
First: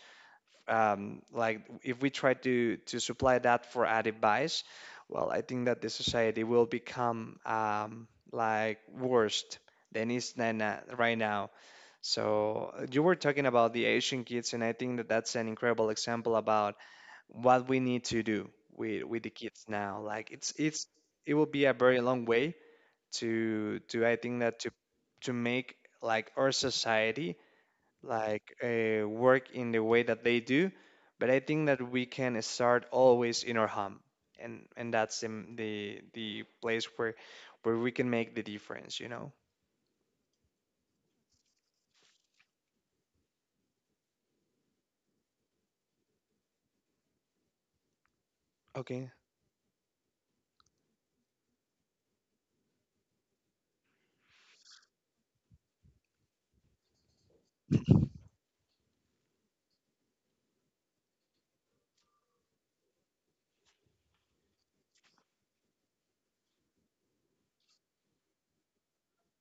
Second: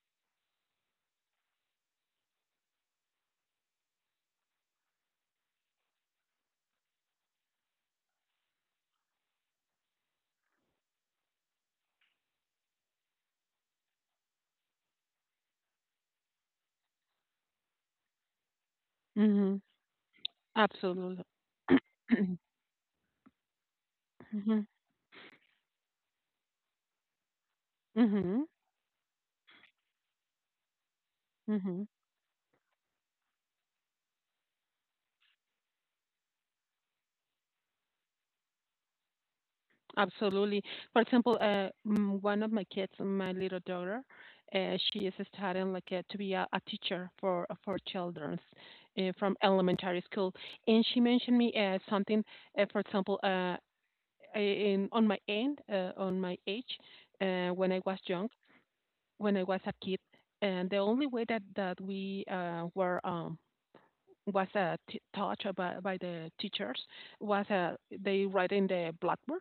like if we try to supply that for a device, well, I think that the society will become like worst than it's than right now. So you were talking about the Asian kids, and I think that that's an incredible example about what we need to do with the
Mhm.
kids now, like it's
Absolutely.
it will be a very long way to I think that
Mhm.
to make like our society like
Mhm.
work in the way that they do, but I think that
Mhm.
we can start always in our home, and that's the the place where we can make the difference, you know.
Absolutely. For example, one of my kids, my little daughter, she is studying like to be a teacher for children
Okay.
from elementary school, and she mentioned me something. For example, in on my end, on my age, when I was young, when I was a kid, and the only way that we were was taught by the teachers was they write in the blackboard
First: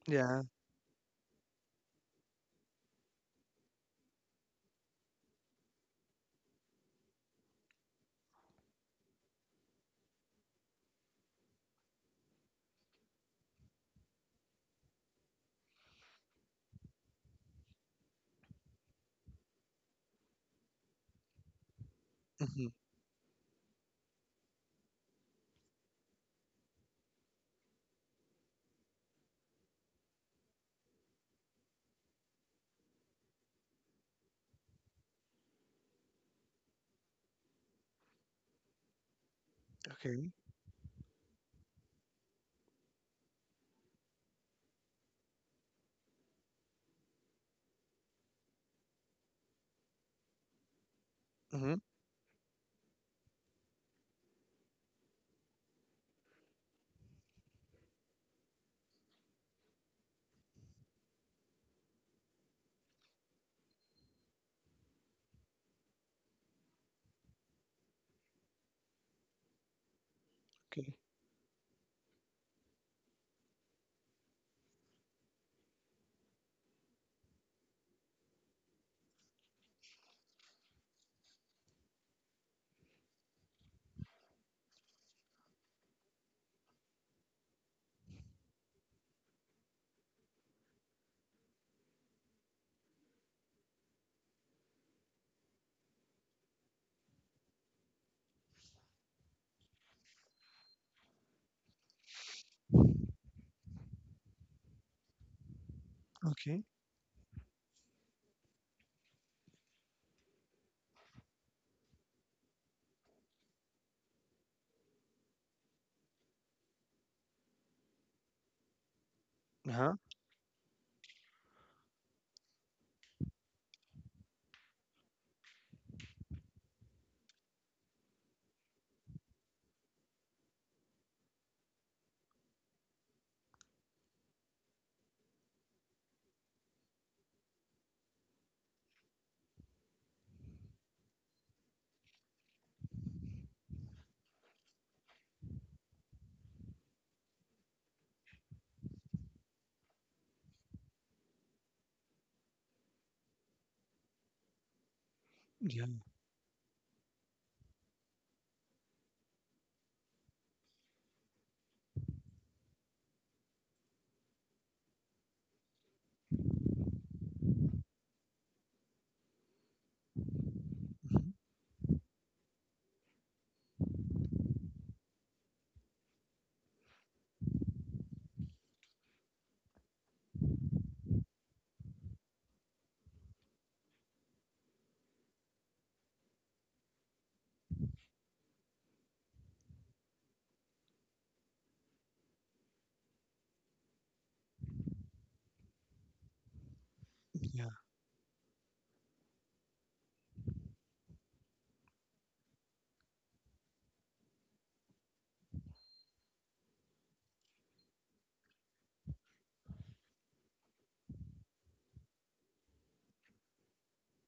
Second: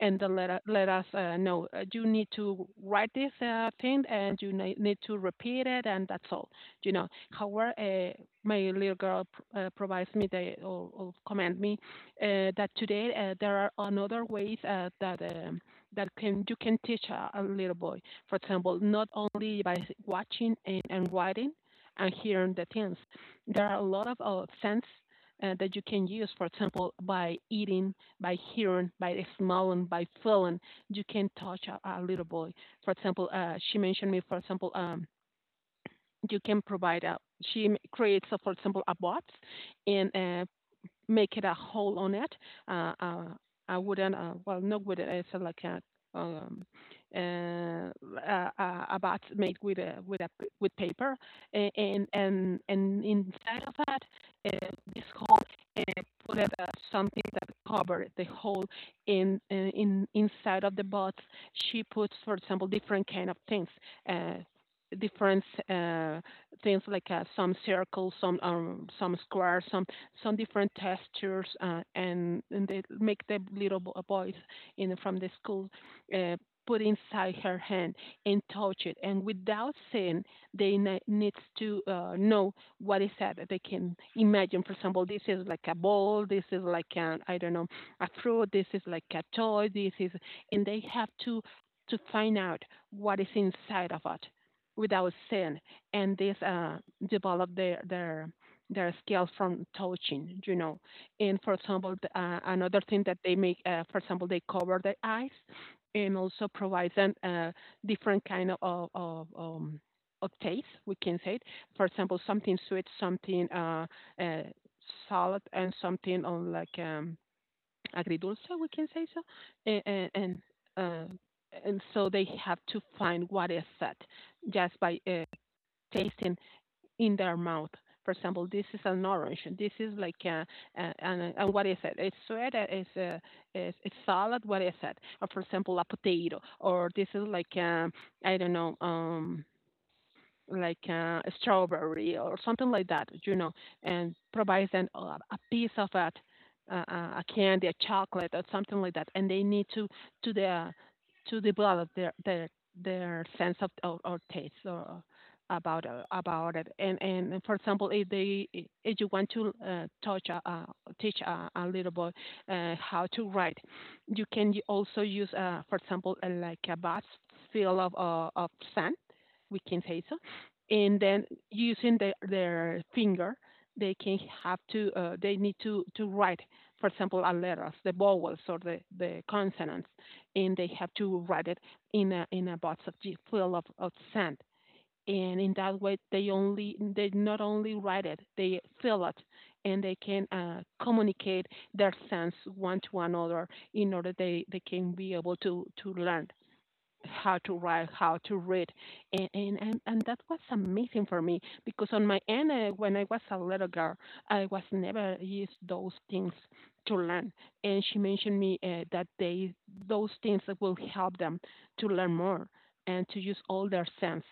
and then
Yeah.
let us know, you need to write this thing and you need to repeat it, and that's all, you know. However, my little girl provides me the, or command me that today there are another ways that that can you can teach a little boy, for example, not only by watching and writing and hearing the
Hmm.
things. There are a lot of sense that you can use, for example, by eating, by hearing, by smelling, by feeling. You can touch a little boy. For example, she mentioned me, for example, you can provide a, she creates, a, for example, a box, and
Okay.
make it a hole on it. Uh, uh, I wouldn't, well, not with it. It's like um, a bat made with a with paper,
Hmm.
and and inside of that, uh, this hole, uh, put it, something that covered the hole in, in inside of the box. She puts, for example, different kind of things. Uh, Different uh, things like some circles, some squares, some different
Okay.
textures, and they make the little boys in from the school uh, put inside her hand and touch it. And without seeing, they needs to know what is that. They can imagine, for example, this is like a ball, this is like an, I don't know, a fruit, this is like a toy, this is, and they have to find out what is inside of it without sin. And this develop their skills from touching, you know. And for example, another thing that they make, for example, they cover their eyes and also
Okay.
provide them different kind of, of taste, we can say it. For example, something sweet, something uh, salad, and something on like agridulce, we can say so.
Uh-huh.
And, and, uh, and so they have to find what is that just by tasting in their mouth. For example, this is an orange. This is like a, and what is it? It's sweat. It's a, it's, it's salad. What is it? Or for example, a potato. Or this is like I don't know. Like a strawberry or something like that, you know, and provides them a piece of a candy, a chocolate, or something like that, and they need to the to develop their their sense of, or taste or about,
Yeah.
about it. And for example, if they if you want to touch a teach a little boy how to write, you can also use, for example, like a bus full of sand, we can say so. And then
Mhm.
using their finger, they can have to they need to write, for example, our letters, the vowels or the consonants, and they have to write it in a box of full of sand. And in that way, they not only write it, they feel it, and they can communicate their sense one to another in order they can be able to learn how to
Yeah.
write, how to read. And that was amazing for me, because on my end, when I was a little girl, I was never used those things to learn. And she mentioned me that they, those things that will help them to learn more and to use all their sense,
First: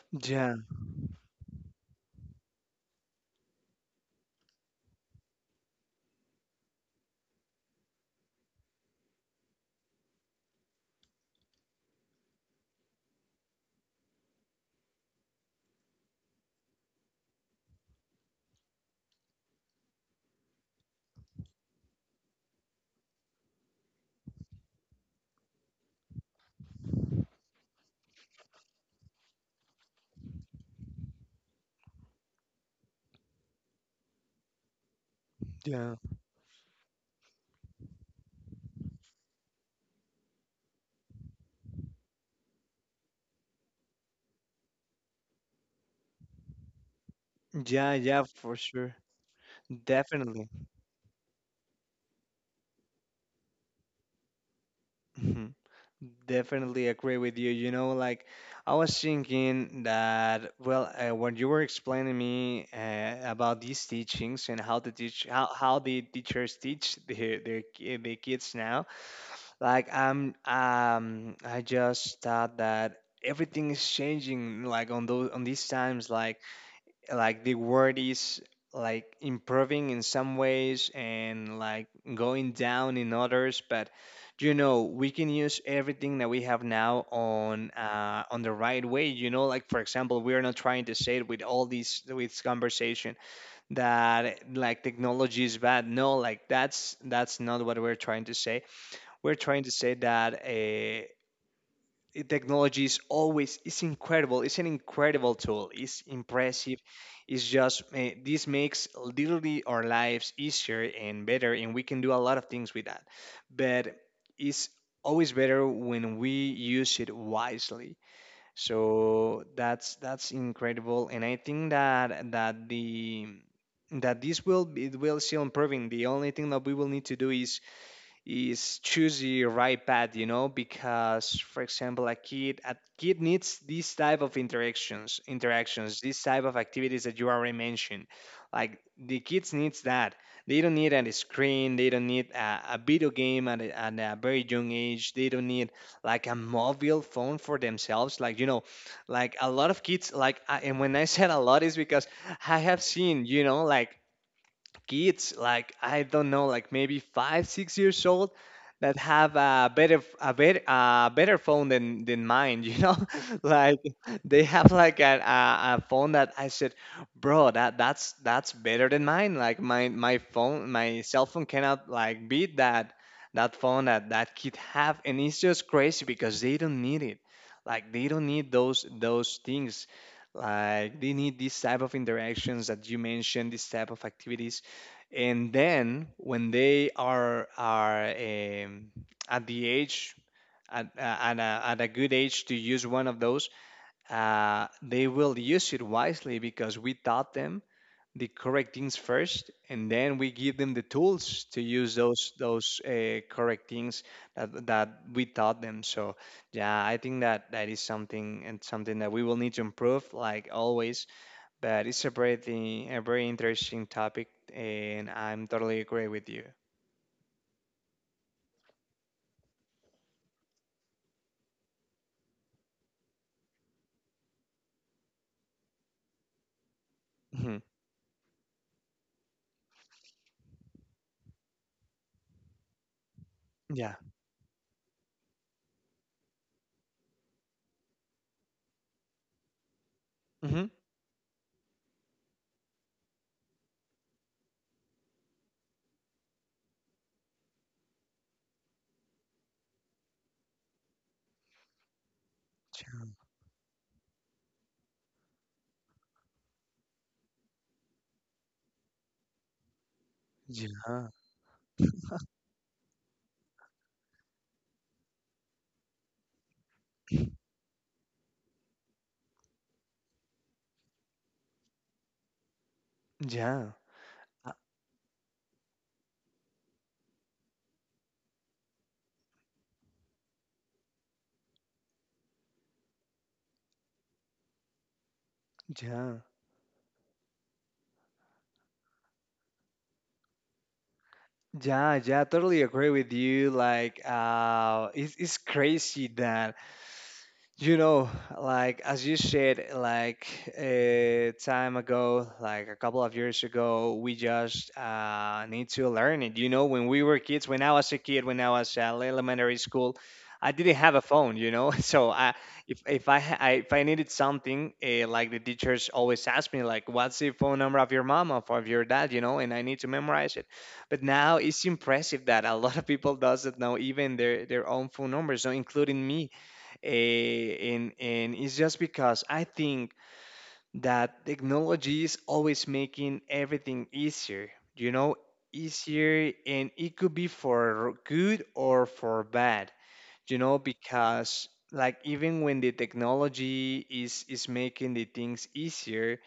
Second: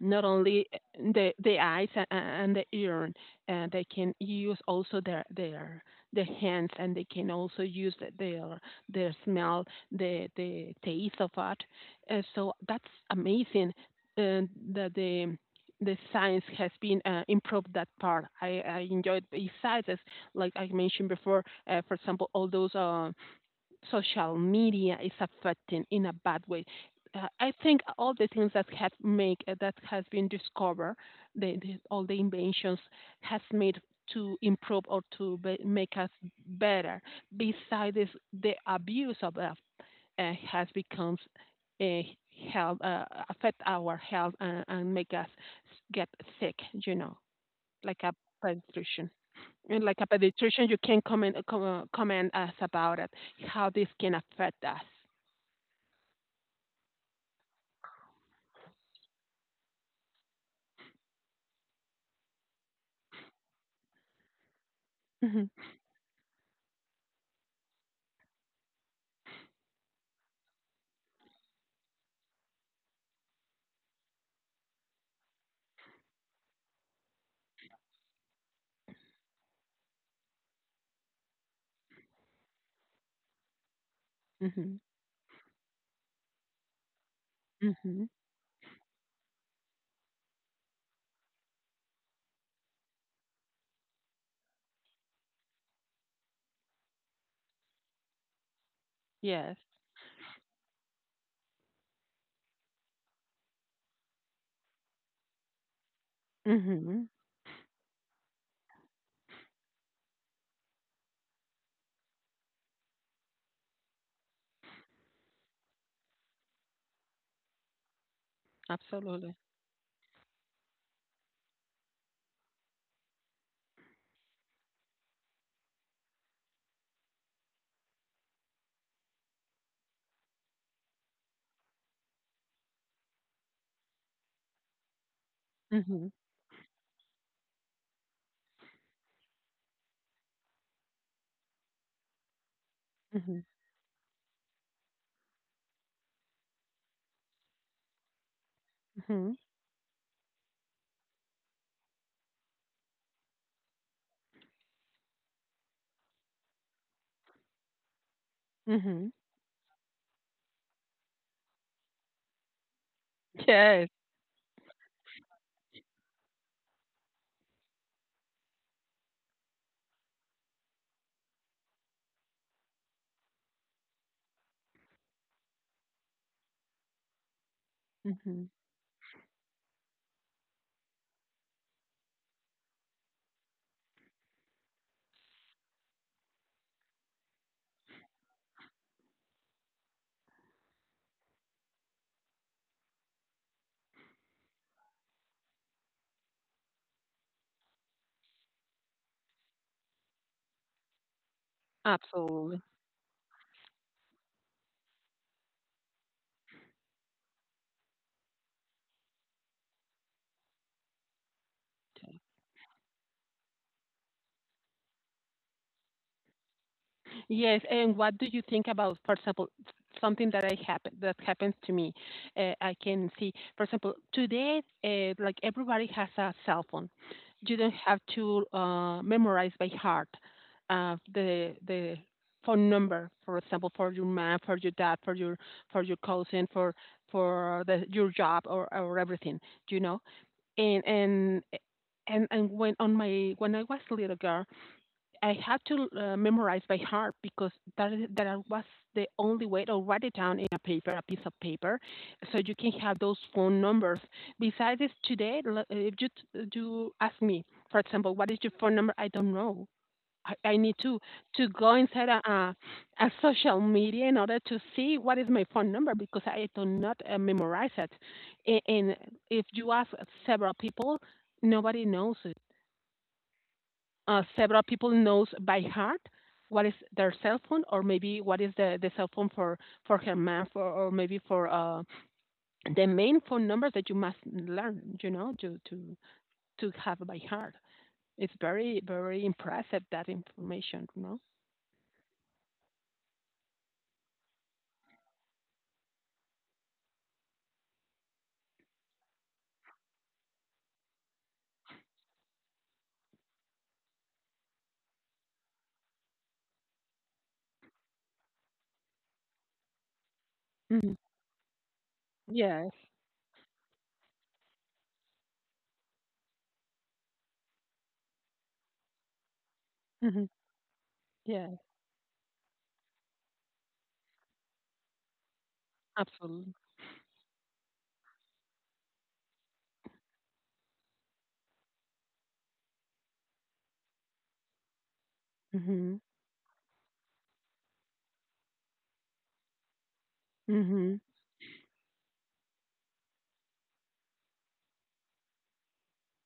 not
Yeah.
only the eyes and the ear, they can use also their the hands, and they can also use their smell, the taste of it. So that's amazing uh, that the science has been improved that part. I enjoyed besides, as like I mentioned before, for example, all those social media is affecting in a bad way. I think all the things that have make that has been discovered, all the inventions has made to improve or to be,
Yeah.
make us better. Besides this, the abuse of it has becomes a health, affect our health, and make us get sick. You know,
Yeah.
like a
Yeah, for sure.
prescription, and like a
Definitely.
pediatrician, you can comment us about it, how this can affect us.
Mhm. Definitely agree with you. You know, like I was thinking that, well, when you were explaining me about these teachings and how the teach
Hmm.
how the teachers teach the kids now, like I'm um, I just thought that everything is changing, like on those on these times, like the word is like improving in some ways, and like going down in others, but, you
Hmm.
know, we can use everything that we have now
Hmm.
on the right way, you know. Like, for example, we are not trying to say it with all these, with conversation, that like technology is bad. No, like that's not what we're trying to say. We're
Yes.
trying to say that technology is always, it's incredible, it's an incredible tool, it's impressive.
Hmm.
It's just this makes literally our lives easier and better, and we can do a lot of things with that. But it's always better when we use it wisely.
Absolutely.
So that's incredible, and I think that that the that this will, it will still improving. The only thing that we will need to do is choose the right path, you know. Because for example, a kid needs these type of interactions,
Hmm.
these type of activities that you already mentioned. Like the kids needs that. They don't need a screen. They don't need a video
Hmm.
game at a very young age. They don't need like a mobile phone for themselves. Like, you know,
Hmm.
like a lot of kids. Like I, and when I said a lot is because I have seen, you know, like kids, like I don't know, like maybe 5 6 years old that
Hmm.
have a better phone than mine, you know, like
Yes.
they have like a phone that I said, bro, that that's better than mine. Like my phone, my cell phone cannot like beat that, that phone that that kid have. And it's just crazy because they don't need it, like they don't
Hmm.
need those things, like they need this type of interactions that you mentioned, this type of activities. And then when they are at the age at, at a good age to use one of those, they will use it wisely, because we taught them the correct things first, and then we give them the tools to use
Absolutely.
those correct things that we taught them. So yeah, I think that that is something, and something that we will need to improve, like, always. But it's a very, a very interesting topic, and I'm totally agree with you.
Yes, and what do you think about, for example, something that I happen that happens to me? I can see, for example, today, like everybody has a cell phone. You
Mhm.
don't have to memorize by heart the phone number, for example, for
Yeah.
your mom, for your dad, for your cousin, for your job, or everything, you know.
Hmm.
And and and when on my when I was a little girl, I had to memorize by heart because that was the only way, to write it down in a paper, a piece of paper, so you can have those phone numbers. Besides today, if you you ask me, for example, what is your phone number? I don't know. I need to
Yeah.
go inside a social media in order to see what is my phone number because I do not memorize it. And if you ask several people, nobody knows it,
Yeah. Uh,
several people knows by heart what is their cell phone, or maybe what is the cell phone for her math, or maybe for the main phone numbers that you must learn, you know,
yeah.
to have by heart. It's very, very impressive, that information, you know?
Yeah. Yeah, totally agree with you. Like, it's crazy that, you know, like as you said, like a time ago, like a couple of years ago, we just need to learn it. You know, when we were kids, when I was a kid, when I was at elementary school, I didn't
Hmm
have a phone. You know, so I
Yes.
if I, ha- I if I needed something, like the teachers always asked me, like, what's the phone number of your mom or of your dad? You know, and I need to
hmm
memorize it. But now
Yes,
it's impressive that a lot of people doesn't know even their own phone numbers, so including me.
absolutely.
And it's just because I think that technology is always making everything easier, you know,
Hmm
easier, and it could be for good or for bad, you know.
hmm
Because like even when the technology is making the things easier,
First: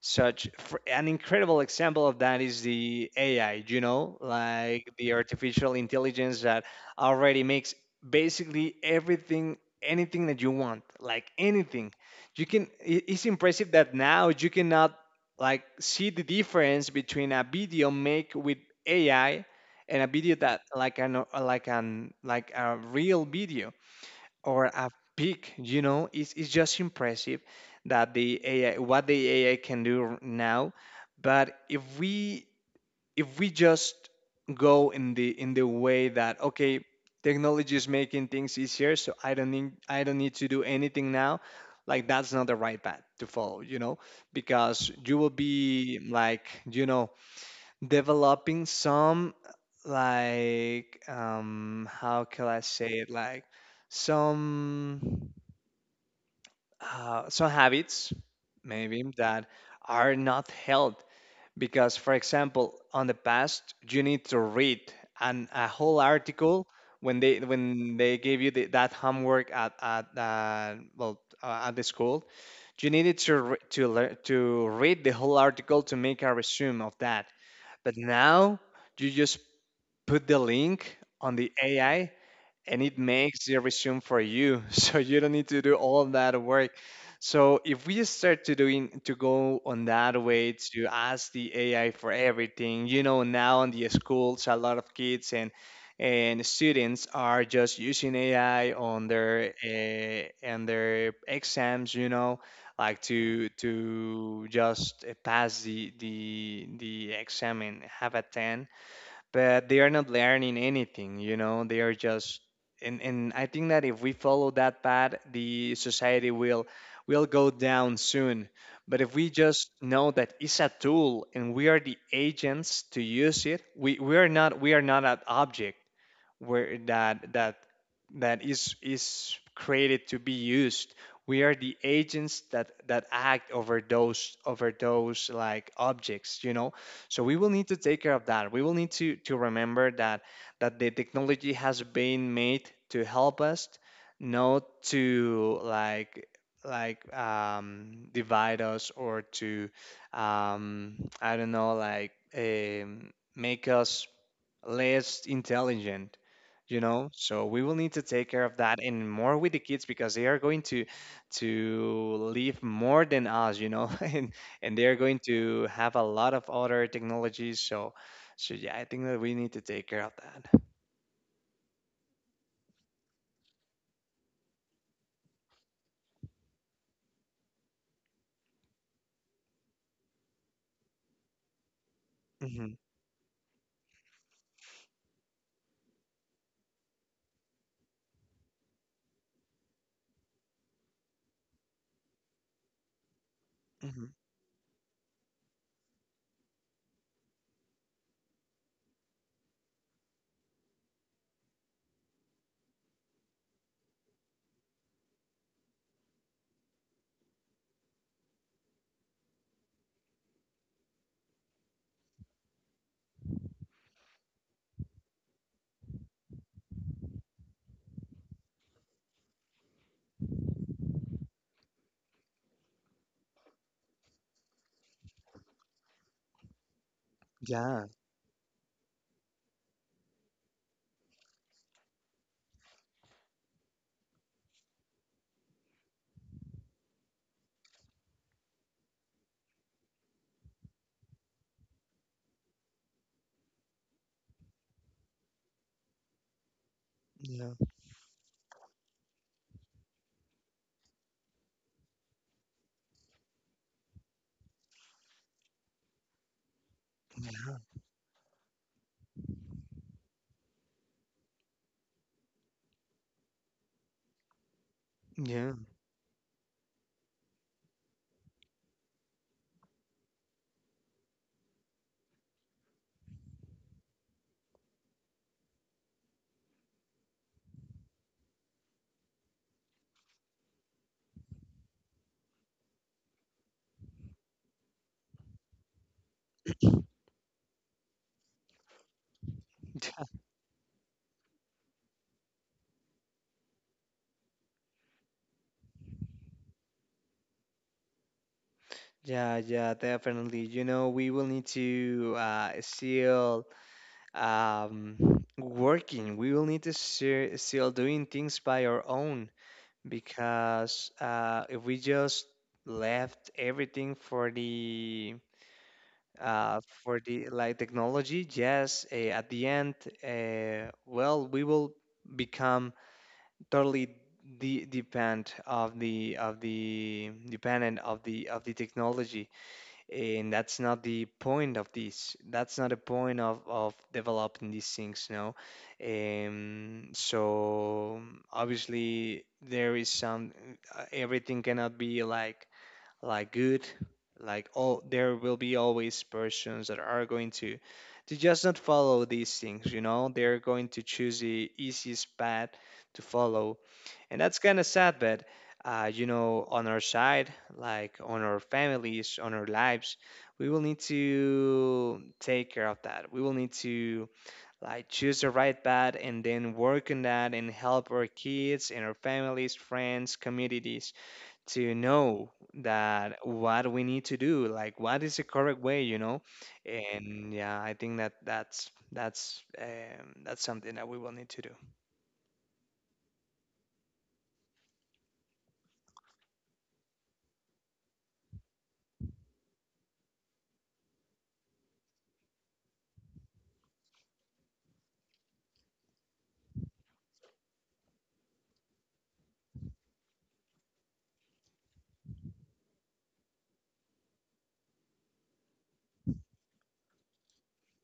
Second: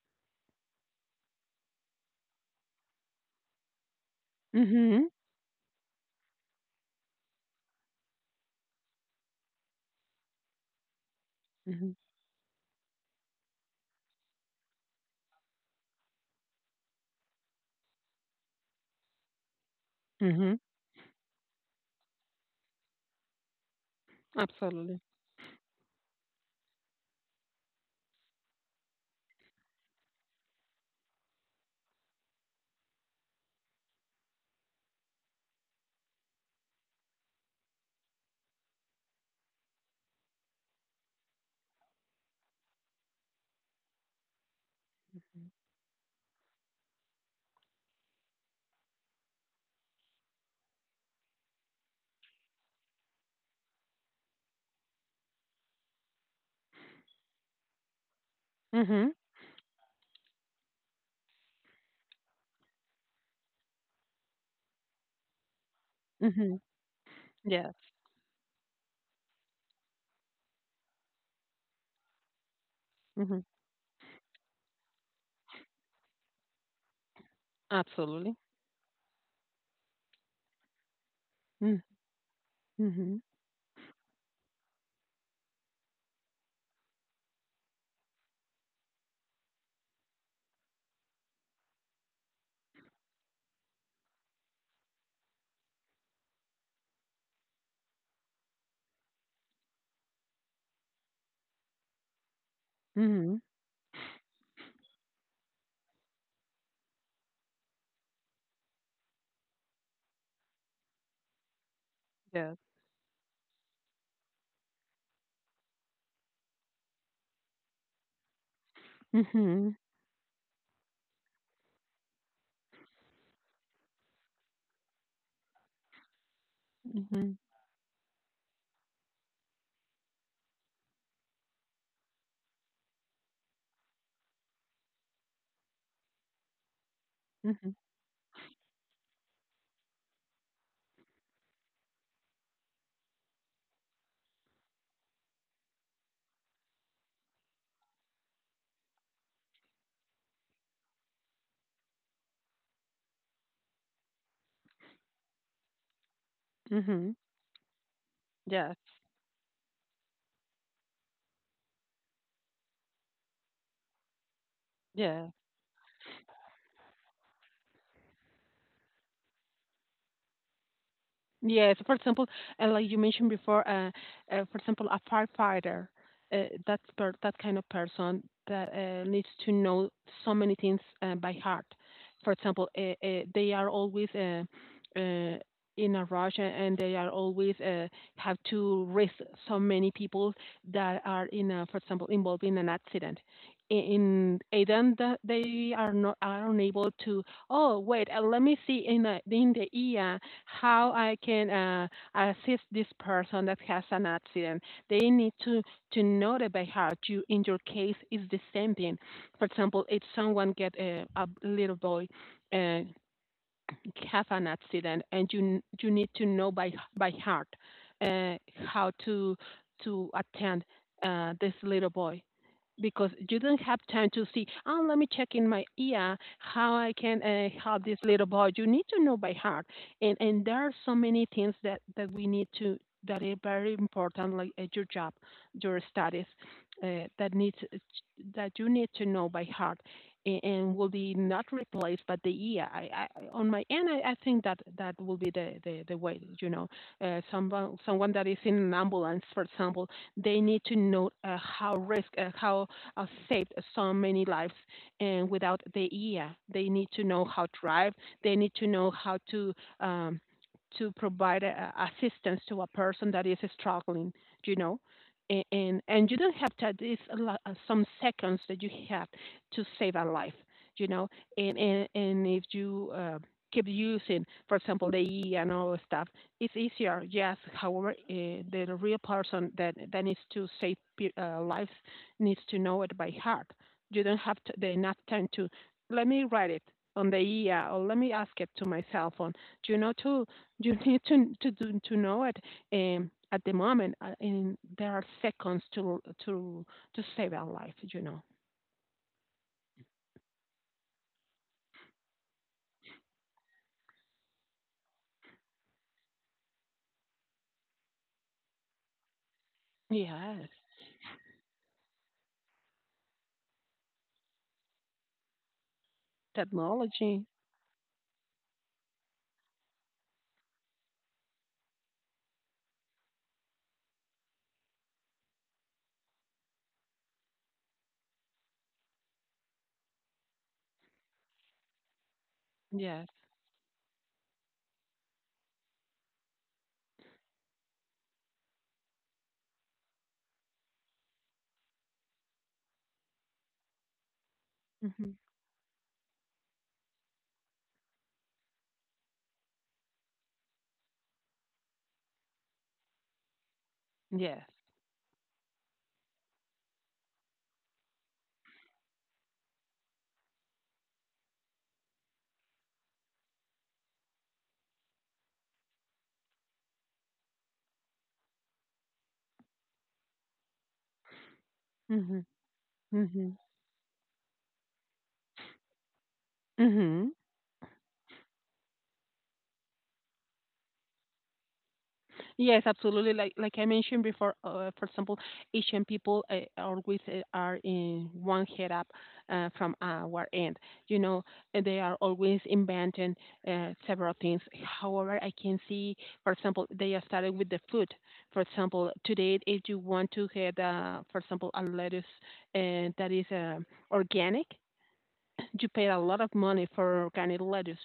such for, an incredible example of that is the AI, you know, like
hmm
the artificial intelligence that already makes basically everything, anything that you want, like
hmm
anything. You can it's impressive that now you cannot like see the difference between a video make with AI and a video
hmm
that like an like an like a real video, or a
Absolutely.
pic, you know, it's just impressive that the AI, what the AI can do now. But if we, if we just go in the way that, okay, technology is making things easier, so I don't need, I don't need to do anything now, like that's not the right path to follow, you know. Because you will be like, you know, developing some like um, how can I say it, like some some habits maybe
Hmm
that are not held. Because for example, on the past you need to read an a whole
hmm
article, when
Yes.
they gave you that homework at at the school. You needed to
hmm
learn to read the whole article to make a resume of that. But
Absolutely.
now you just put the link on the
Mm-hmm.
AI, and it
Mm-hmm.
makes the resume for you. So you don't need to do all of that work. So if we start to doing to go on that way, to ask the AI for everything, you know, now in the schools, a lot of kids and students are just using AI on their exams, you know, like
Mm-hmm.
to just pass the exam and have a 10, but they are not learning anything, you know, they are just.
Yes.
And I think that if we follow that path, the society will go down soon. But if we just
Mhm.
know that it's a tool and we are the agents to use it, we are not an object where that
Mhm.
that that is created to be used. We are the agents that act over those like objects, you know. So we will need to
Mhm.
take care of that. We will need to remember that the technology has been made to help us, not to like divide us or to um I don't know, make us less intelligent, you know,
Mhm.
so we will need to take care of that,
Yes.
and more with the kids because they are going to live more than us, you know, and they are going
Yeah.
to have a lot of other technologies, so yeah, I think that we need to take care of that.
Yes, for example, like you mentioned before, for example, a firefighter, that per that kind of person that needs to know so many things by heart. For example,
hmm
they are always uh, in a rush, and they are always have to risk so many people that are in, a, for example, involved in an accident.
hmm
In Aden, that they are not are unable to. Oh wait, let me see in the ER how I can assist this person that has an accident. They need to know it by heart. You, in your case, it's the same thing. For example, if someone get a little boy. Uh, have an accident, and you need to know by heart, uh, how to attend this little boy, because you don't have time to see, oh, let me check in my ear how I can help
yeah,
this little boy. You need to know by heart. And there are so many things that we need to, that are very important, like at your job, your studies, that needs that you need to know by heart, and will be not replaced but the ear. On my end, I think that that will be the way, you know,
yeah,
someone, someone that is in an ambulance, for example, they need to know how risk, how saved so many lives, and without the ear, they need to know how to
yeah,
drive, they need to know how um, to provide a, assistance to a person that is struggling, you know.
yeah.
And you don't have to. It's a lot, some seconds that you have to save our life, you know. And if you keep using, for example, the E and all stuff, it's easier. Yes, however, the real person that needs to save lives needs to know it by heart. You don't have to, the enough time to, let me write it on the EA, or let me ask it to my cell phone. Do you know, to you need to to know it. At the moment, in there are seconds to save our life. You know.
Yeah, yeah, definitely, you know, we will need to still um, working. We will need to still doing things by our own,
Yes.
because if we just left everything for
Technology.
the like technology, yes, at the end, well, we will become totally dependent of the technology, and that's not the point of this, that's not the
Yes.
point of developing these things, no. So obviously there is some, everything cannot be like good, like all there
Mhm.
will be always persons that are going to just not follow these things, you know, they're going to choose the easiest path to follow, and that's
Yes.
kind of sad. But you know, on our side, like on our families, on our lives, we will need to take care of that. We will need to like choose the right path and then work on that and help our kids and our families, friends, communities to
Mhm.
know that
Mhm.
what we need to do, like what is the correct way, you know.
Mhm.
And yeah, I think that that's that's something that we will need to do.
Yes, absolutely. Like I mentioned before, for example, Asian people always are in one head up from our end. You know, and they are always inventing several things. However, I can see, for example, they are starting with the food. For example, today, if you want to get, for example, a lettuce that is organic, you pay a lot of money for organic lettuce.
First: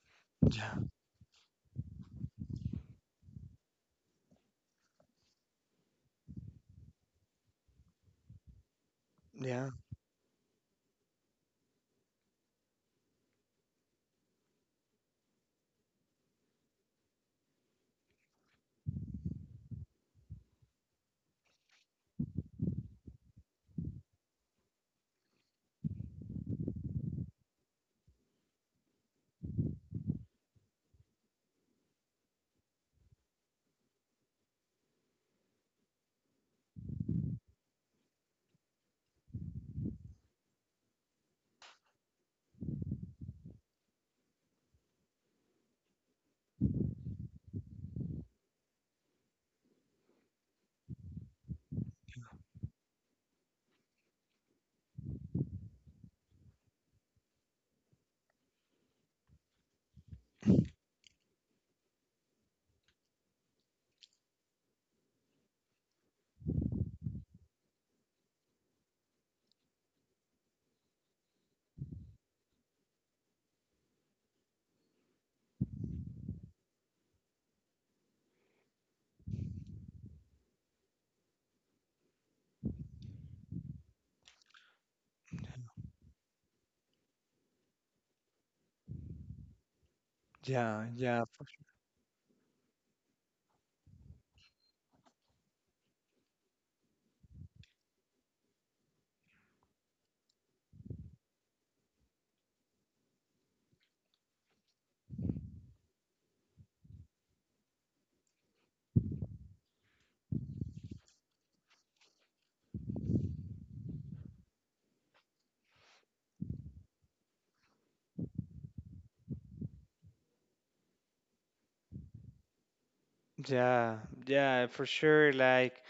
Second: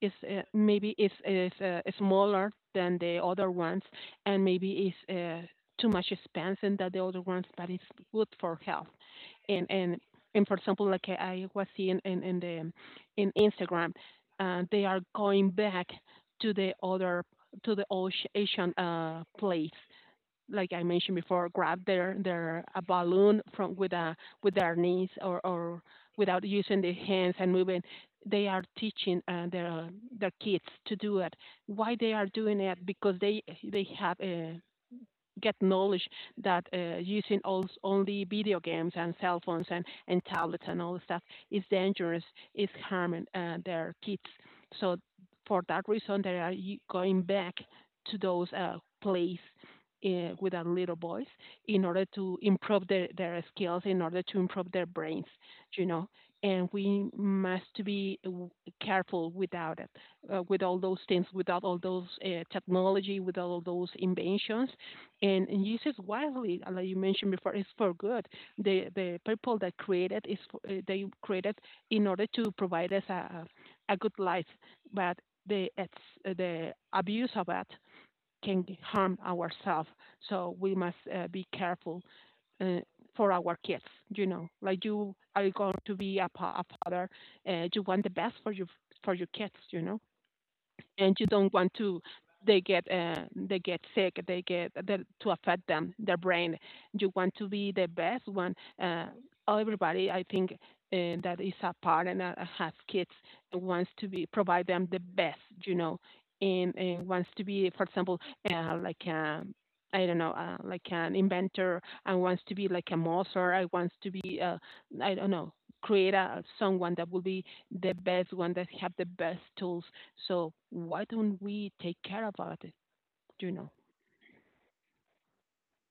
It's
Yeah,
maybe it's smaller than the other ones, and maybe it's too much expensive than the other ones, but it's good for health. And
yeah,
and and for example, like I was seeing in the in Instagram, they are going back to the other, to the old Asian place, like I mentioned before, grab their a balloon from with a with their knees, or without using their hands and moving. They are teaching their kids to do it. Why they are doing it? Because they have a, get knowledge that using all, only video games and cell phones, and tablets and all the stuff is dangerous, is harming their kids. So for that reason, they are going back to those plays with our little boys in order to improve their skills, in order to improve their brains, you know. And we must be careful without it, with all those things, without all those technology, without all those inventions, and used it wisely, like you mentioned before, is for good. The people that created is for, they created in order to provide us a good life, but the it's, the abuse of it can harm ourselves. So we must be careful uh, for our kids. You know, like you are going to be a, a father, you want the best for your kids. You know,
yeah,
and
yeah.
you don't want to, they get sick, they get they, to affect them their brain. You want to be the best one, uh, everybody I think that is a parent that has kids wants to be provide them the best, you know, and wants to be, for example, like a, I don't know, like an inventor, and wants to be like a Mozart. I wants to be, I don't know, create a someone that will be the best one, that have the best tools. So why don't we take care about it? You know?
Yeah, yeah, for sure. Like,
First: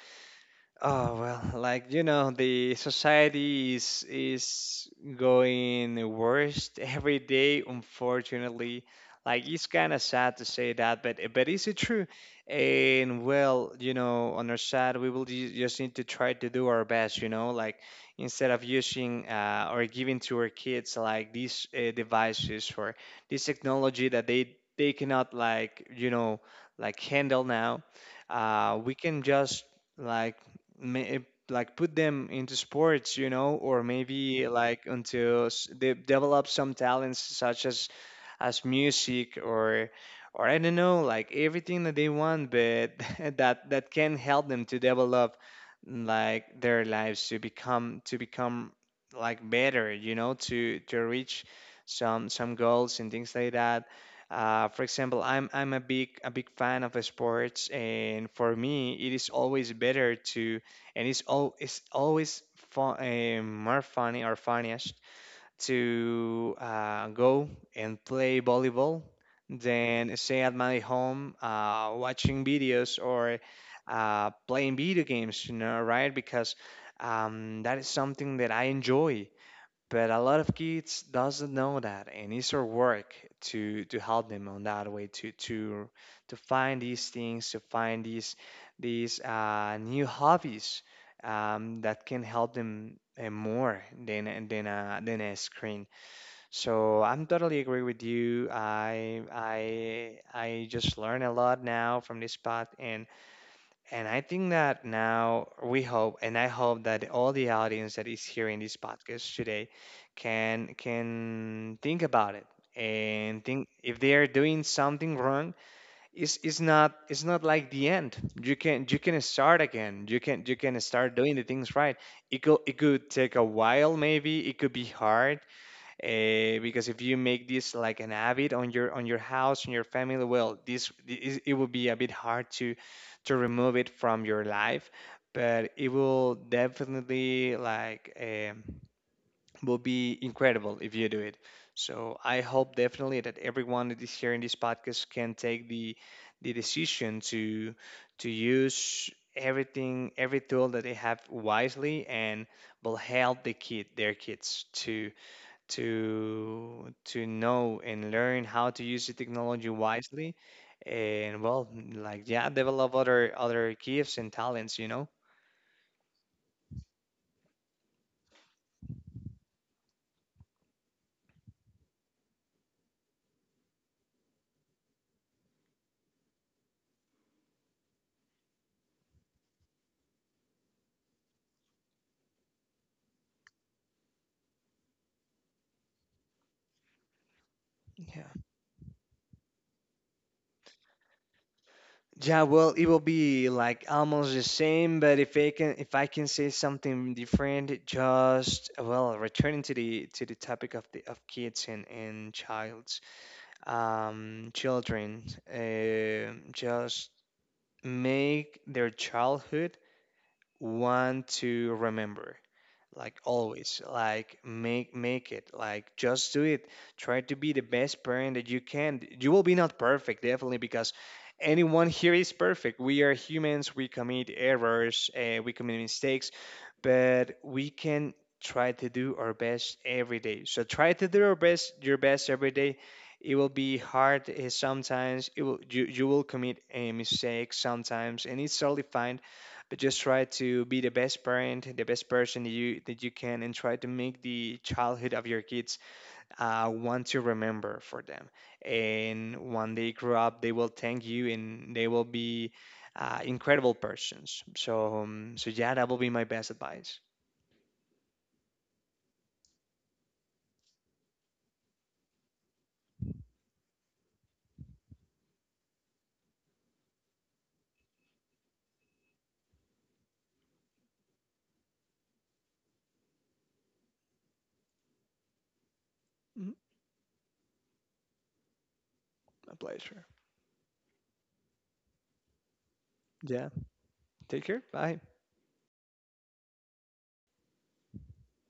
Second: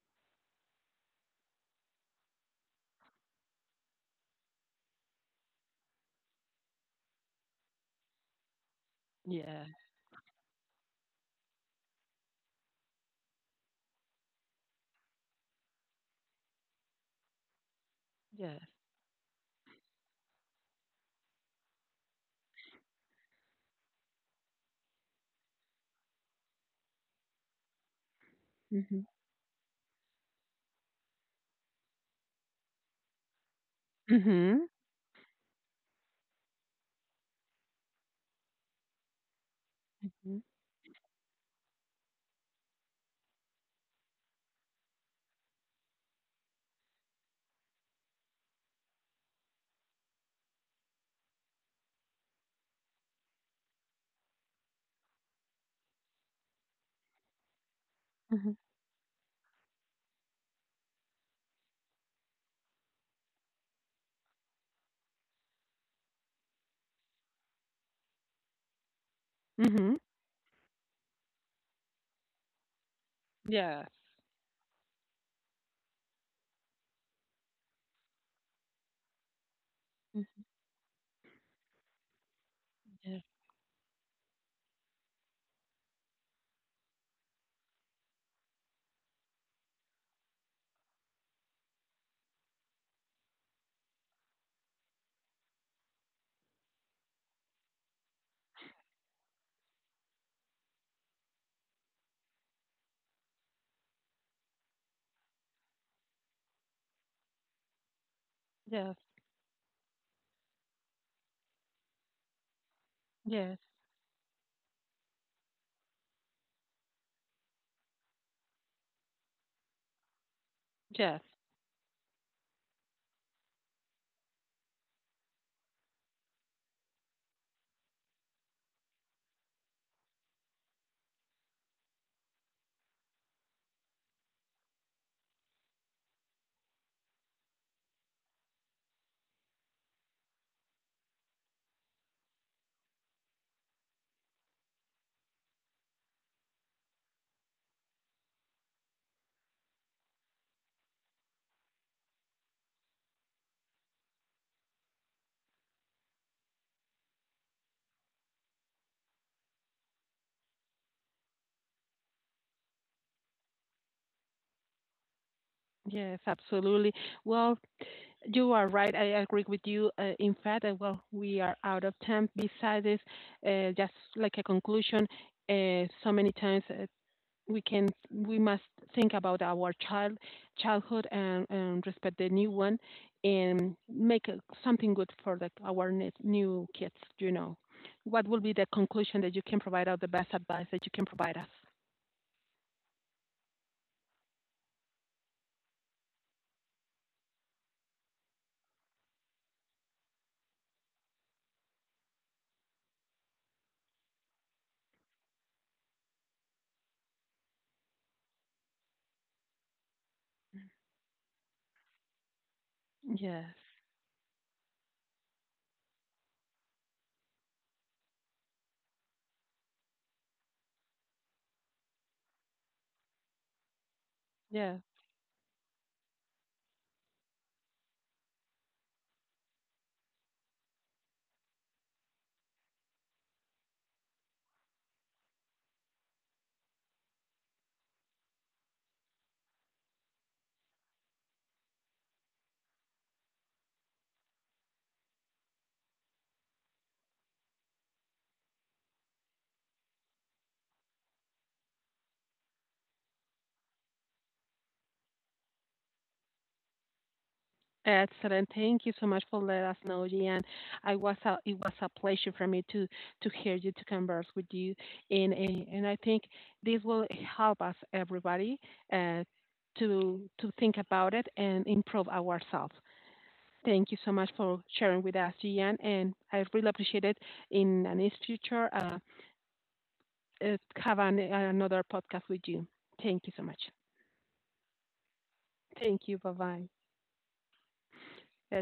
oh well, like the society is going worse every day, unfortunately. Like
Yeah.
it's kind of sad to say that, but is it true? And well, you know, on our side, we will just need to try to do our best, you know, like instead
Yeah.
of using or giving to our kids like these devices or this technology that they cannot like handle now, we
Mhm.
can just like may, like put them into sports, you know, or maybe
Mhm.
like into they develop some talents such as music or
Mhm.
I don't know, like everything that they want, but that can help them to develop like their lives to become like better, you know, to reach some goals and things like that. For example, I'm a big fan of sports, and
Mhm.
for me, it is always better to, and it's always fun, more funny or funniest to go and play volleyball
Mhm.
than stay at my home watching videos or
Yes.
playing video games, you know, right? Because that is something that I enjoy, but a lot
Mhm.
of kids doesn't know that, and it's our work
Yes.
to help them on that way to find these things, to find these new hobbies that can help them more than than a screen. So I'm totally agree with you. I just learn a lot now from this part, and. And I think that now we hope, and I hope that all the audience that is hearing this
Yes.
podcast today can think about it and
Yes.
think if they are doing something wrong, it's not like the end. You can start again. You can start
Yes.
doing the things right. It could take a while maybe. It could be hard because if you make this like an habit on your house and your family, well this is, it will be a bit hard to remove it from your life, but it will definitely like will be incredible if you do it. So I hope definitely that everyone that is hearing this podcast can take the decision to use everything, every tool that they have wisely, and will help their kids to know and learn how to use the technology wisely, and well, like yeah, develop other gifts and talents, you know.
Yes. Absolutely. Well, you are right. I agree with you. In fact, well, we are out of time. Besides this, just like a conclusion, so many times we can, we must think about our childhood, and respect the new one, and make something good for the, our new kids. You know, what
Yeah,
will be the conclusion that you can provide us? The best advice that you can provide us?
yeah, well, it will be like almost the same, but if I can say something different, just well, returning to the topic of the of kids and childs, children, just make their childhood one to remember, like
Yes.
always, like make it, like just do it. Try to be the best parent that you can. You will be not perfect, definitely, because anyone here is perfect. We are humans, we commit
Yes.
errors, we commit mistakes, but we can try to do our best every day. So try to do our best, your best every day. It will be hard, eh, sometimes. It will, you will commit a mistake sometimes, and it's totally fine. But just try to be the best parent, the best person that you can, and try to make the childhood of your kids one to remember for them. And when they grow up, they will thank you, and they will be incredible persons. So so yeah, that will be my best advice.
Eh, excellent. Thank you so much for letting us know, Gian. I it was a pleasure for me to hear you, to converse with you, and I think this will help us everybody, uh, to think about it and improve ourselves. Thank you so much for sharing with us, Gian, and I
Mhm.
really appreciate it. In the next future,
My pleasure.
have an, another podcast with you. Thank you so
Yeah.
much.
Take care. Bye.
Thank you. Bye bye.